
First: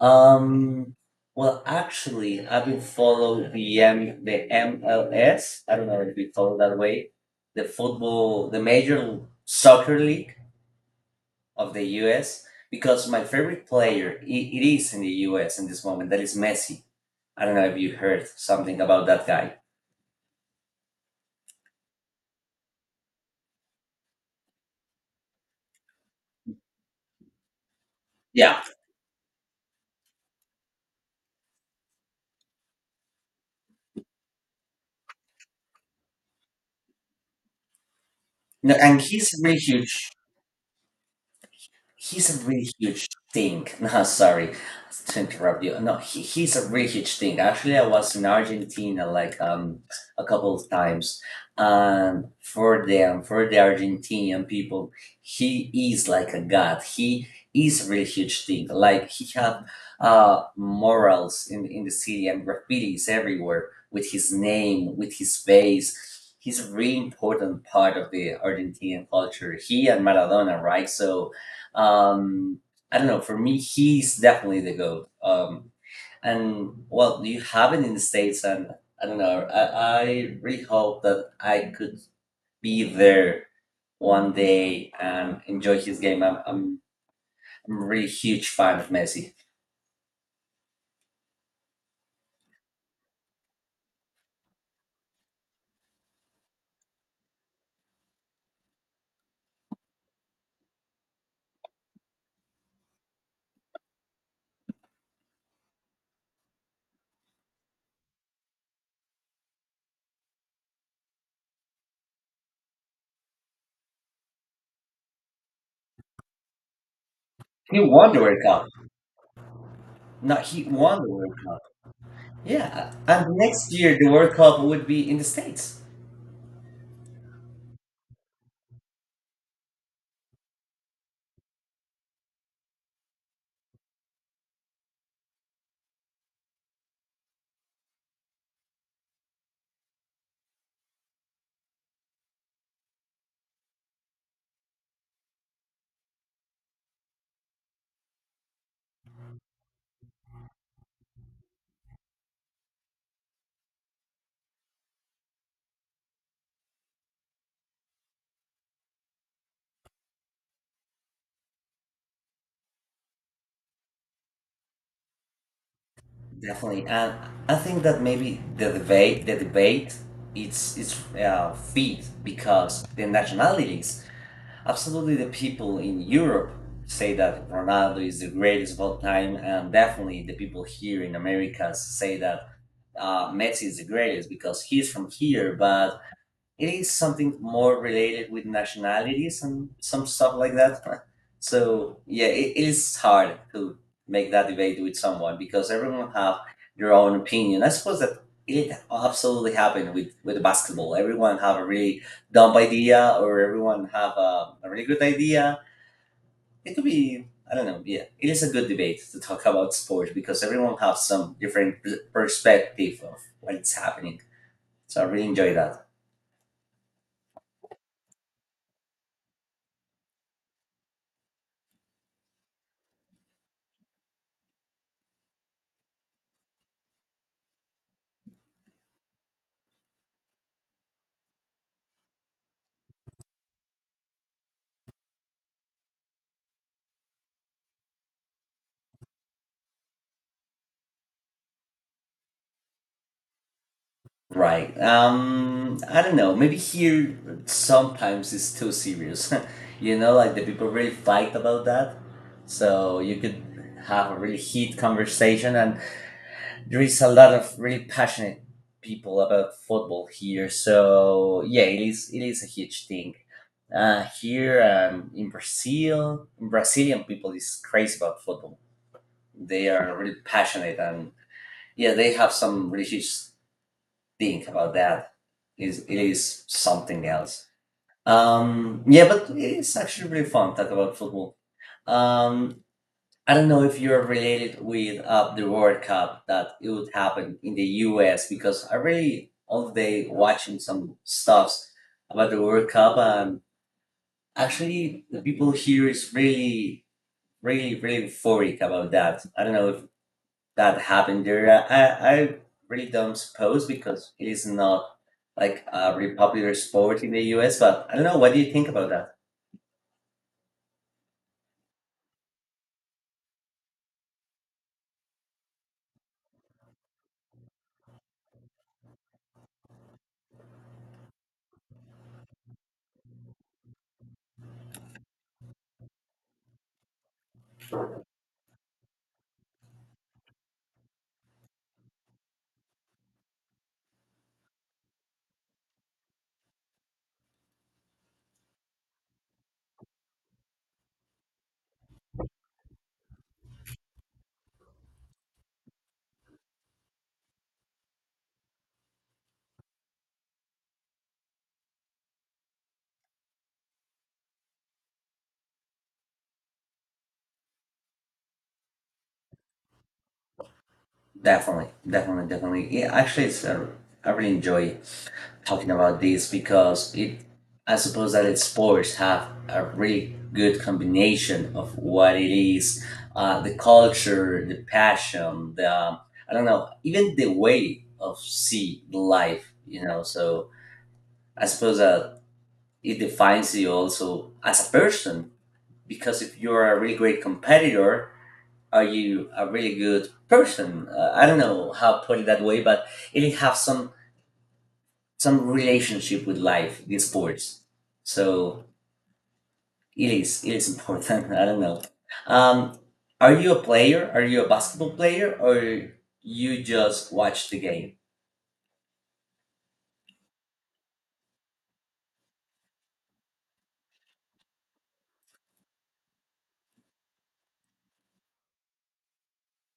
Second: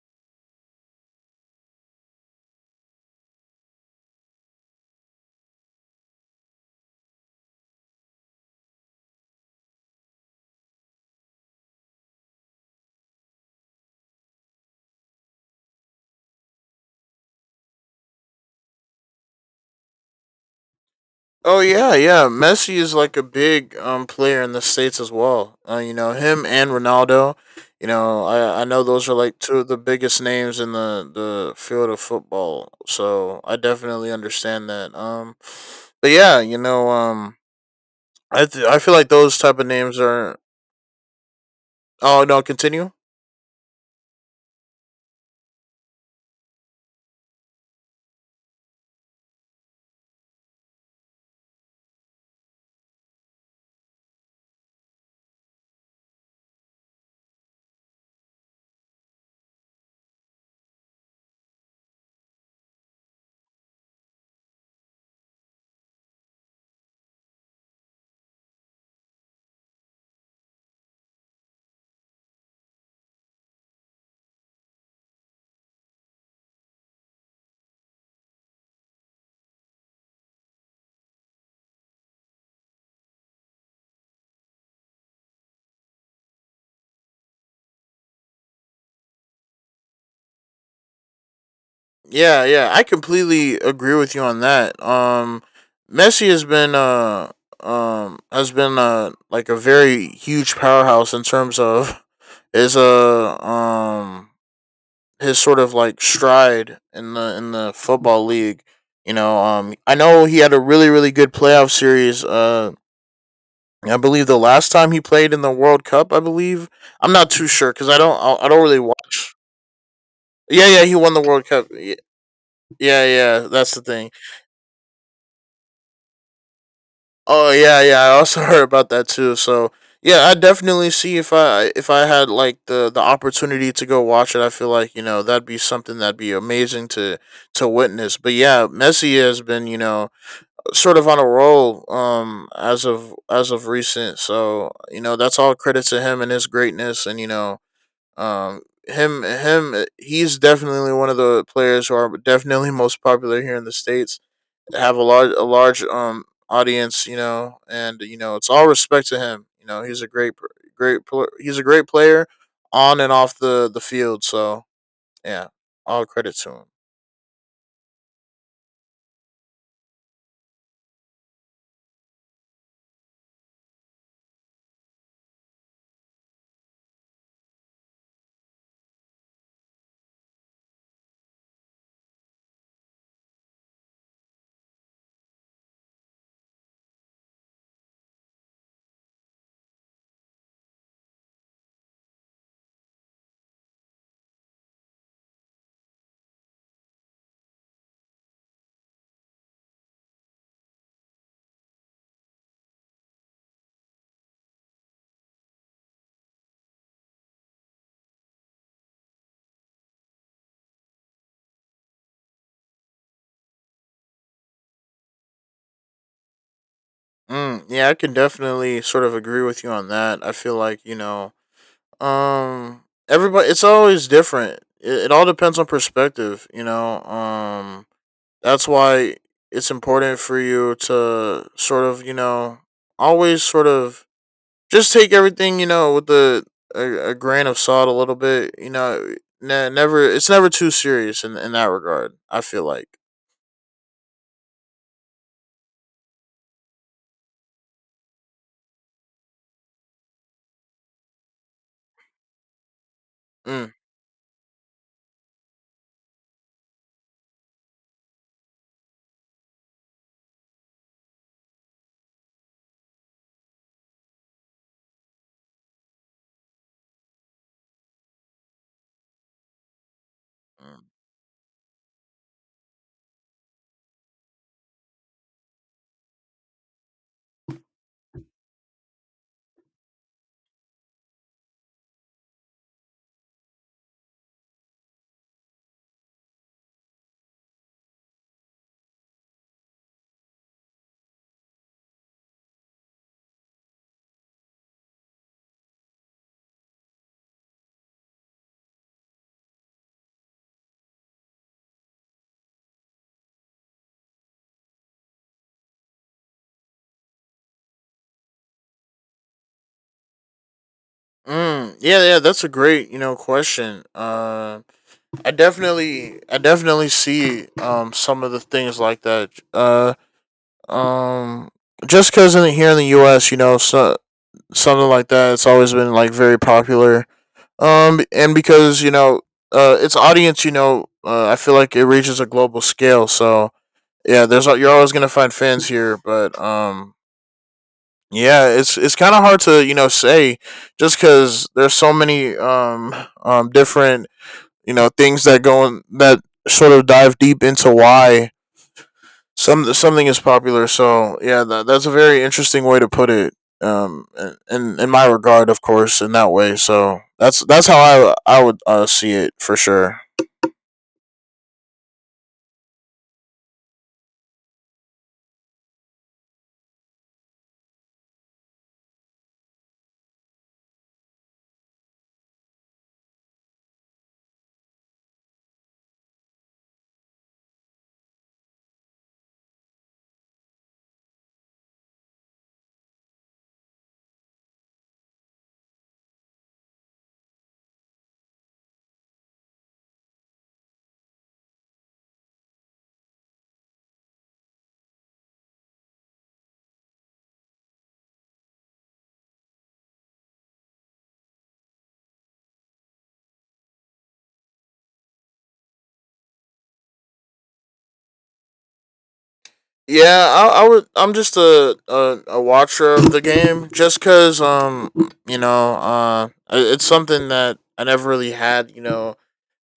[SPEAKER 1] Um, actually, I've been follow the M the MLS. I don't know if we follow that way, the football, the major soccer league of the U.S. Because my favorite player, it is in the U.S. in this moment. That is Messi. I don't know if you heard something about that guy.
[SPEAKER 2] Oh yeah, yeah. Messi is like a big player in the states as well. You know him and Ronaldo. You know
[SPEAKER 1] Yeah.
[SPEAKER 2] I know those are like two of the biggest names in the field of football. So I definitely understand that. But yeah,
[SPEAKER 1] No,
[SPEAKER 2] I feel
[SPEAKER 1] and
[SPEAKER 2] like
[SPEAKER 1] he's a
[SPEAKER 2] those
[SPEAKER 1] really
[SPEAKER 2] type of names
[SPEAKER 1] huge.
[SPEAKER 2] are. Oh
[SPEAKER 1] He's
[SPEAKER 2] no,
[SPEAKER 1] a really
[SPEAKER 2] continue.
[SPEAKER 1] huge thing. No, sorry to interrupt you. No, he's a really huge thing. Actually, I was in Argentina like a couple of times. For them, for the Argentinian people, he is like a god. He is a really huge thing. Like he have morals in the city and graffitis everywhere with his name, with his face. He's a really important part of the Argentinian culture. He and Maradona, right? So, um, I don't know. For me, he's definitely the goat. And well, you have it in the states, and I don't know. I really hope that I could be there one day and enjoy his game. I'm a really huge fan of Messi.
[SPEAKER 2] Yeah, yeah, I completely agree with you on that. Messi has been like a very huge powerhouse in terms of his uh um his sort of like stride in the football league. You know, I know he had a really really good playoff series. I believe the last time he played in the World Cup, I believe I'm not too sure
[SPEAKER 1] He
[SPEAKER 2] because
[SPEAKER 1] won the World
[SPEAKER 2] I don't
[SPEAKER 1] Cup.
[SPEAKER 2] really watch.
[SPEAKER 1] No, he
[SPEAKER 2] Yeah, yeah, he
[SPEAKER 1] won the
[SPEAKER 2] won the
[SPEAKER 1] World
[SPEAKER 2] World
[SPEAKER 1] Cup.
[SPEAKER 2] Cup, yeah.
[SPEAKER 1] Yeah,
[SPEAKER 2] Yeah,
[SPEAKER 1] and
[SPEAKER 2] yeah,
[SPEAKER 1] next
[SPEAKER 2] that's the
[SPEAKER 1] year the
[SPEAKER 2] thing.
[SPEAKER 1] World Cup would be in the states.
[SPEAKER 2] Oh, yeah, yeah. I also heard about that too. So yeah, I definitely see if I had like the opportunity to go watch it. I feel like you know that'd be something that'd be amazing to witness. But yeah, Messi has been you know sort of on a roll as of recent. So you know that's all credit to him and his greatness, and you know um him him he's definitely one of the players who are definitely most popular here in the states, have a large audience, you know, and you know it's all respect to him. You know, he's a great great he's a great player on and off the field. So yeah, all credit to him.
[SPEAKER 1] Definitely, and I think that maybe the debate, it's feed because the nationalities. Absolutely, the people in Europe say that Ronaldo is the greatest of all time, and definitely the people here in America say that Messi is the greatest because he's from here, but it is something more related with nationalities and some stuff like that. So yeah, it is hard to make that debate with someone because everyone have their own opinion. I suppose that it absolutely happened with basketball. Everyone have a really dumb idea or everyone have a really good idea. It could be I don't know. Yeah, it is a good debate to talk about sports because everyone has some different perspective of what's happening. So I really enjoy that.
[SPEAKER 2] Mm, yeah, I can definitely sort of agree with you on that. I feel like you know, um, everybody it's always different. It all depends on perspective. You know, that's why it's important for you to sort of you know always sort of just take everything you know with the a grain of salt a little bit. You know, never it's never too serious in that regard, I feel like.
[SPEAKER 1] Right. I don't know. Maybe here sometimes it's too serious. You know, like the people really fight about that. So you could
[SPEAKER 2] Mm.
[SPEAKER 1] have a really heated conversation, and there is a lot of really passionate people about football here. So yeah, it is a huge thing. Here in Brazil, Brazilian people is crazy about football. They are really passionate,
[SPEAKER 2] Mm,
[SPEAKER 1] and yeah, they have some really huge think about that. Is it is something else. Yeah, but it is actually really fun talk about football. Um, I don't know if you're related with the World Cup that it would happen in the U.S. because I really all day watching some stuffs about the World Cup and actually the people here is really, really, really euphoric about that. I don't know if that happened there. I really don't suppose because it is not like a really popular sport in the US, but I don't know. What do you think about that?
[SPEAKER 2] mm. Yeah, yeah, that's a great, you know, question. I definitely see some of the things like that. Um, just because in here in the U.S., you know, so, something like that, it's always been like very popular and because you know, its audience, you know, I feel like it reaches a global scale. So yeah, you're always gonna find fans here, but yeah, it's kind of hard to you know say just because there's so many different you know things that go in, that sort of dive deep into why something is popular, so yeah, that's a very interesting way to put it. Um, in my regard, of course, in that way. So that's how I would see it for sure.
[SPEAKER 1] Definitely, definitely, definitely. Yeah, actually, it's a, I really enjoy talking about this because it, I suppose that it's sports have a really good combination of what it is, the culture, the passion, the I don't know, even the way of see life. You know, so I suppose that it defines you also as a person because if you're a really great competitor are you a really good person? I don't know how to put it that way, but it has some relationship with life in sports, so it is important. I don't know. um are you a player? Are you a basketball player or you just watch the game?
[SPEAKER 2] Yeah, I would. I'm just a watcher of the game, just cause you know it's something that I never really had. You know,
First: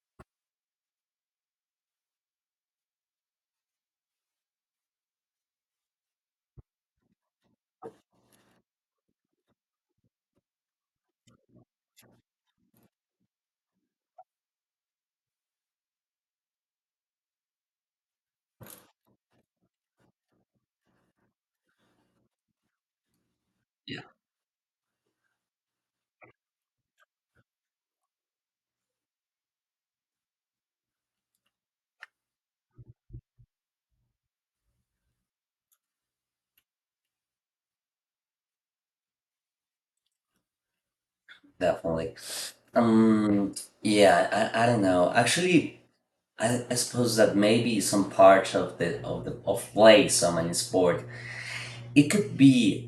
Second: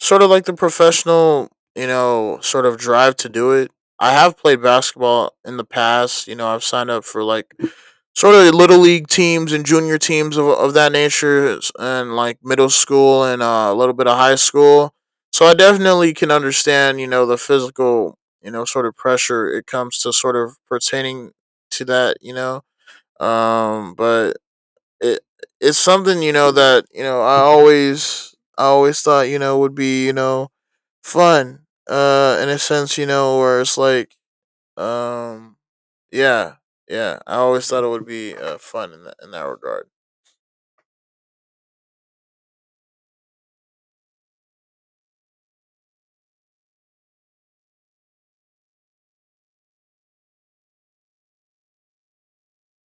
[SPEAKER 2] sort of like the professional you know sort of drive to do it. I have played basketball in the past. You know, I've signed up for like sort of little league teams and junior teams of that nature and like middle school and a little bit of high school. So I definitely can understand you know the physical you know sort of pressure it comes to sort of pertaining to that you know um.
[SPEAKER 1] Yeah,
[SPEAKER 2] But it it's something you know that you know I always thought you know would be you know fun in a sense you know where it's like um yeah, yeah. I always thought it would be fun in that regard.
[SPEAKER 1] definitely. um yeah, I don't know actually. I suppose that maybe some part of the of the of playing someone in sport it could be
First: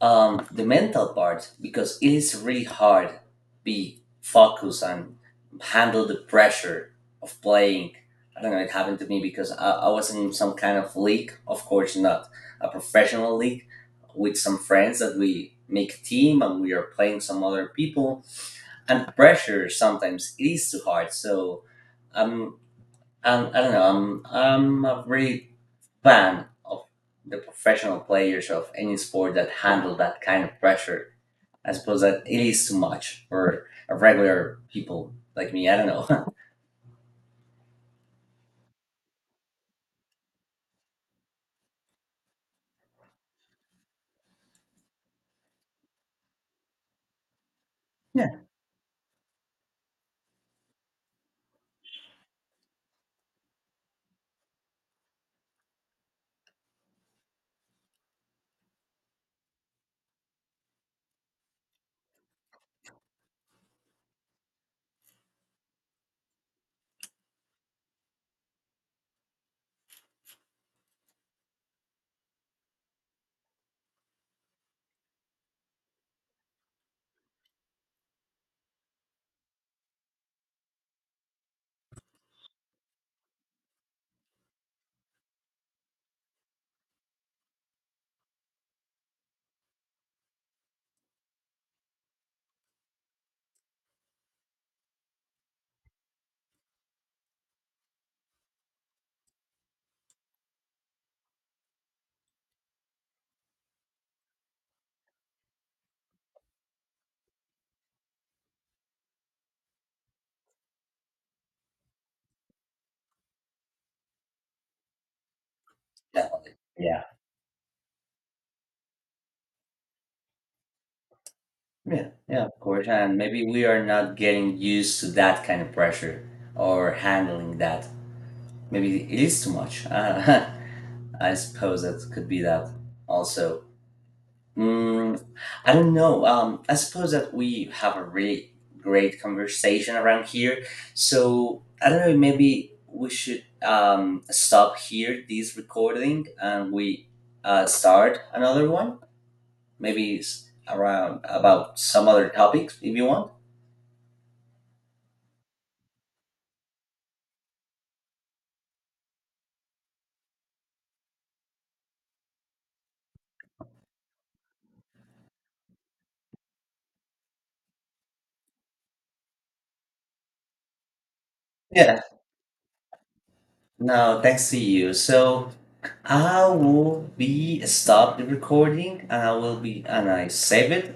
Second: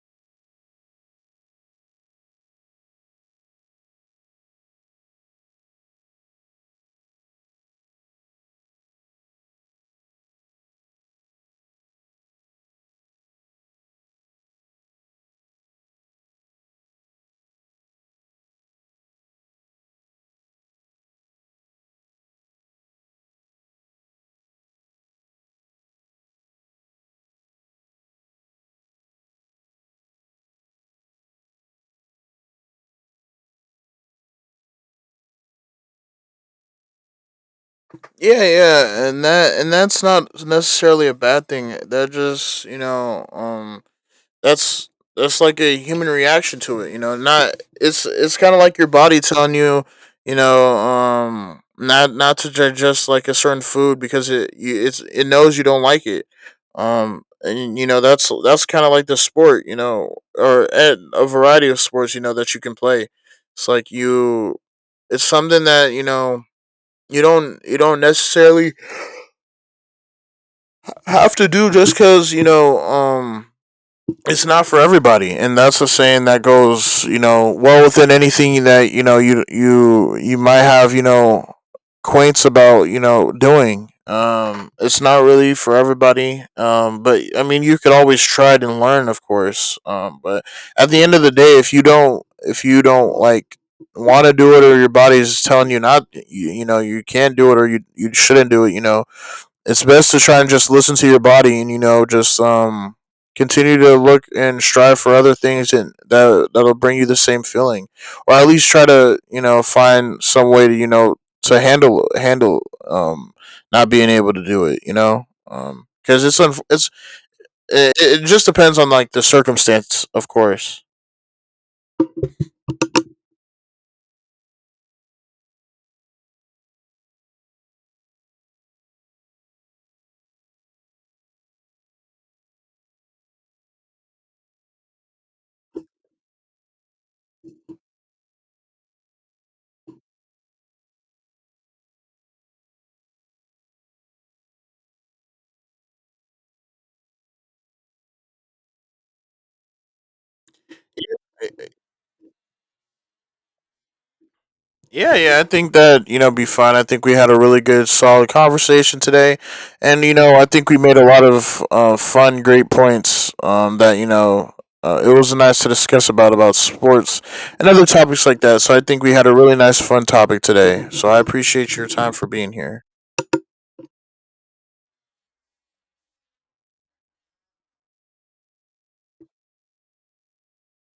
[SPEAKER 1] the mental part because it is really hard be focused and handle the pressure of playing. I don't know. It happened to me because I was in some kind of league. Of course, not a professional league with some friends that we make a team and we are playing some other people, and pressure sometimes it is too hard. So um, um, I don't know. I'm a really fan of the professional players of any sport that handle that kind of pressure. I suppose that it is too much for a regular people like me. I don't know.
[SPEAKER 2] Yeah, yeah, and that and that's not necessarily a bad thing. That just you know, that's that's like a human reaction to it, you know, not
[SPEAKER 1] Yeah,
[SPEAKER 2] it's kind of like your body telling you you know not to digest like a certain food because it it's it knows you don't like it and you know that's kind of like the sport you know or at a variety of sports you know that you can play. It's like you it's something that you know you don't necessarily have to do just because you know it's not for everybody, and that's a saying that goes you know well within anything that you know you might have you know quaints about you know doing um. It's not really for everybody um, but I mean you could always try it and learn of course um, but at the end of the day, if you don't like want to do it, or your body's telling you not you know you can't do it, or you shouldn't do it, you know it's best to try and just listen to your body and you know just continue to look and strive for other things, and that'll bring you the same feeling, or at least try to you know find some way to you know to handle not being able to do it you know because
[SPEAKER 1] definitely.
[SPEAKER 2] it's,
[SPEAKER 1] Yeah,
[SPEAKER 2] it just depends on like the circumstance of course.
[SPEAKER 1] yeah, yeah. Of course, and maybe we are not getting used to that kind of pressure or handling that. Maybe it is too much. I suppose that could be that also. Mm, I don't know. I suppose that we have a really great conversation around here. So I don't know. Maybe we should stop here this recording and we start another one. Maybe around about some other topics if you want.
[SPEAKER 2] Yeah, yeah, I think that, you know, be fine. I think we had a really good, solid conversation today. And, you know, I think we made a lot of fun, great points that, you know, it was nice to discuss about sports and other topics like that. So I think we had a really nice, fun topic today. So I appreciate your
[SPEAKER 1] Yeah.
[SPEAKER 2] time for being here.
[SPEAKER 1] No, thanks to you. So I will be stop the recording and I will be and I save it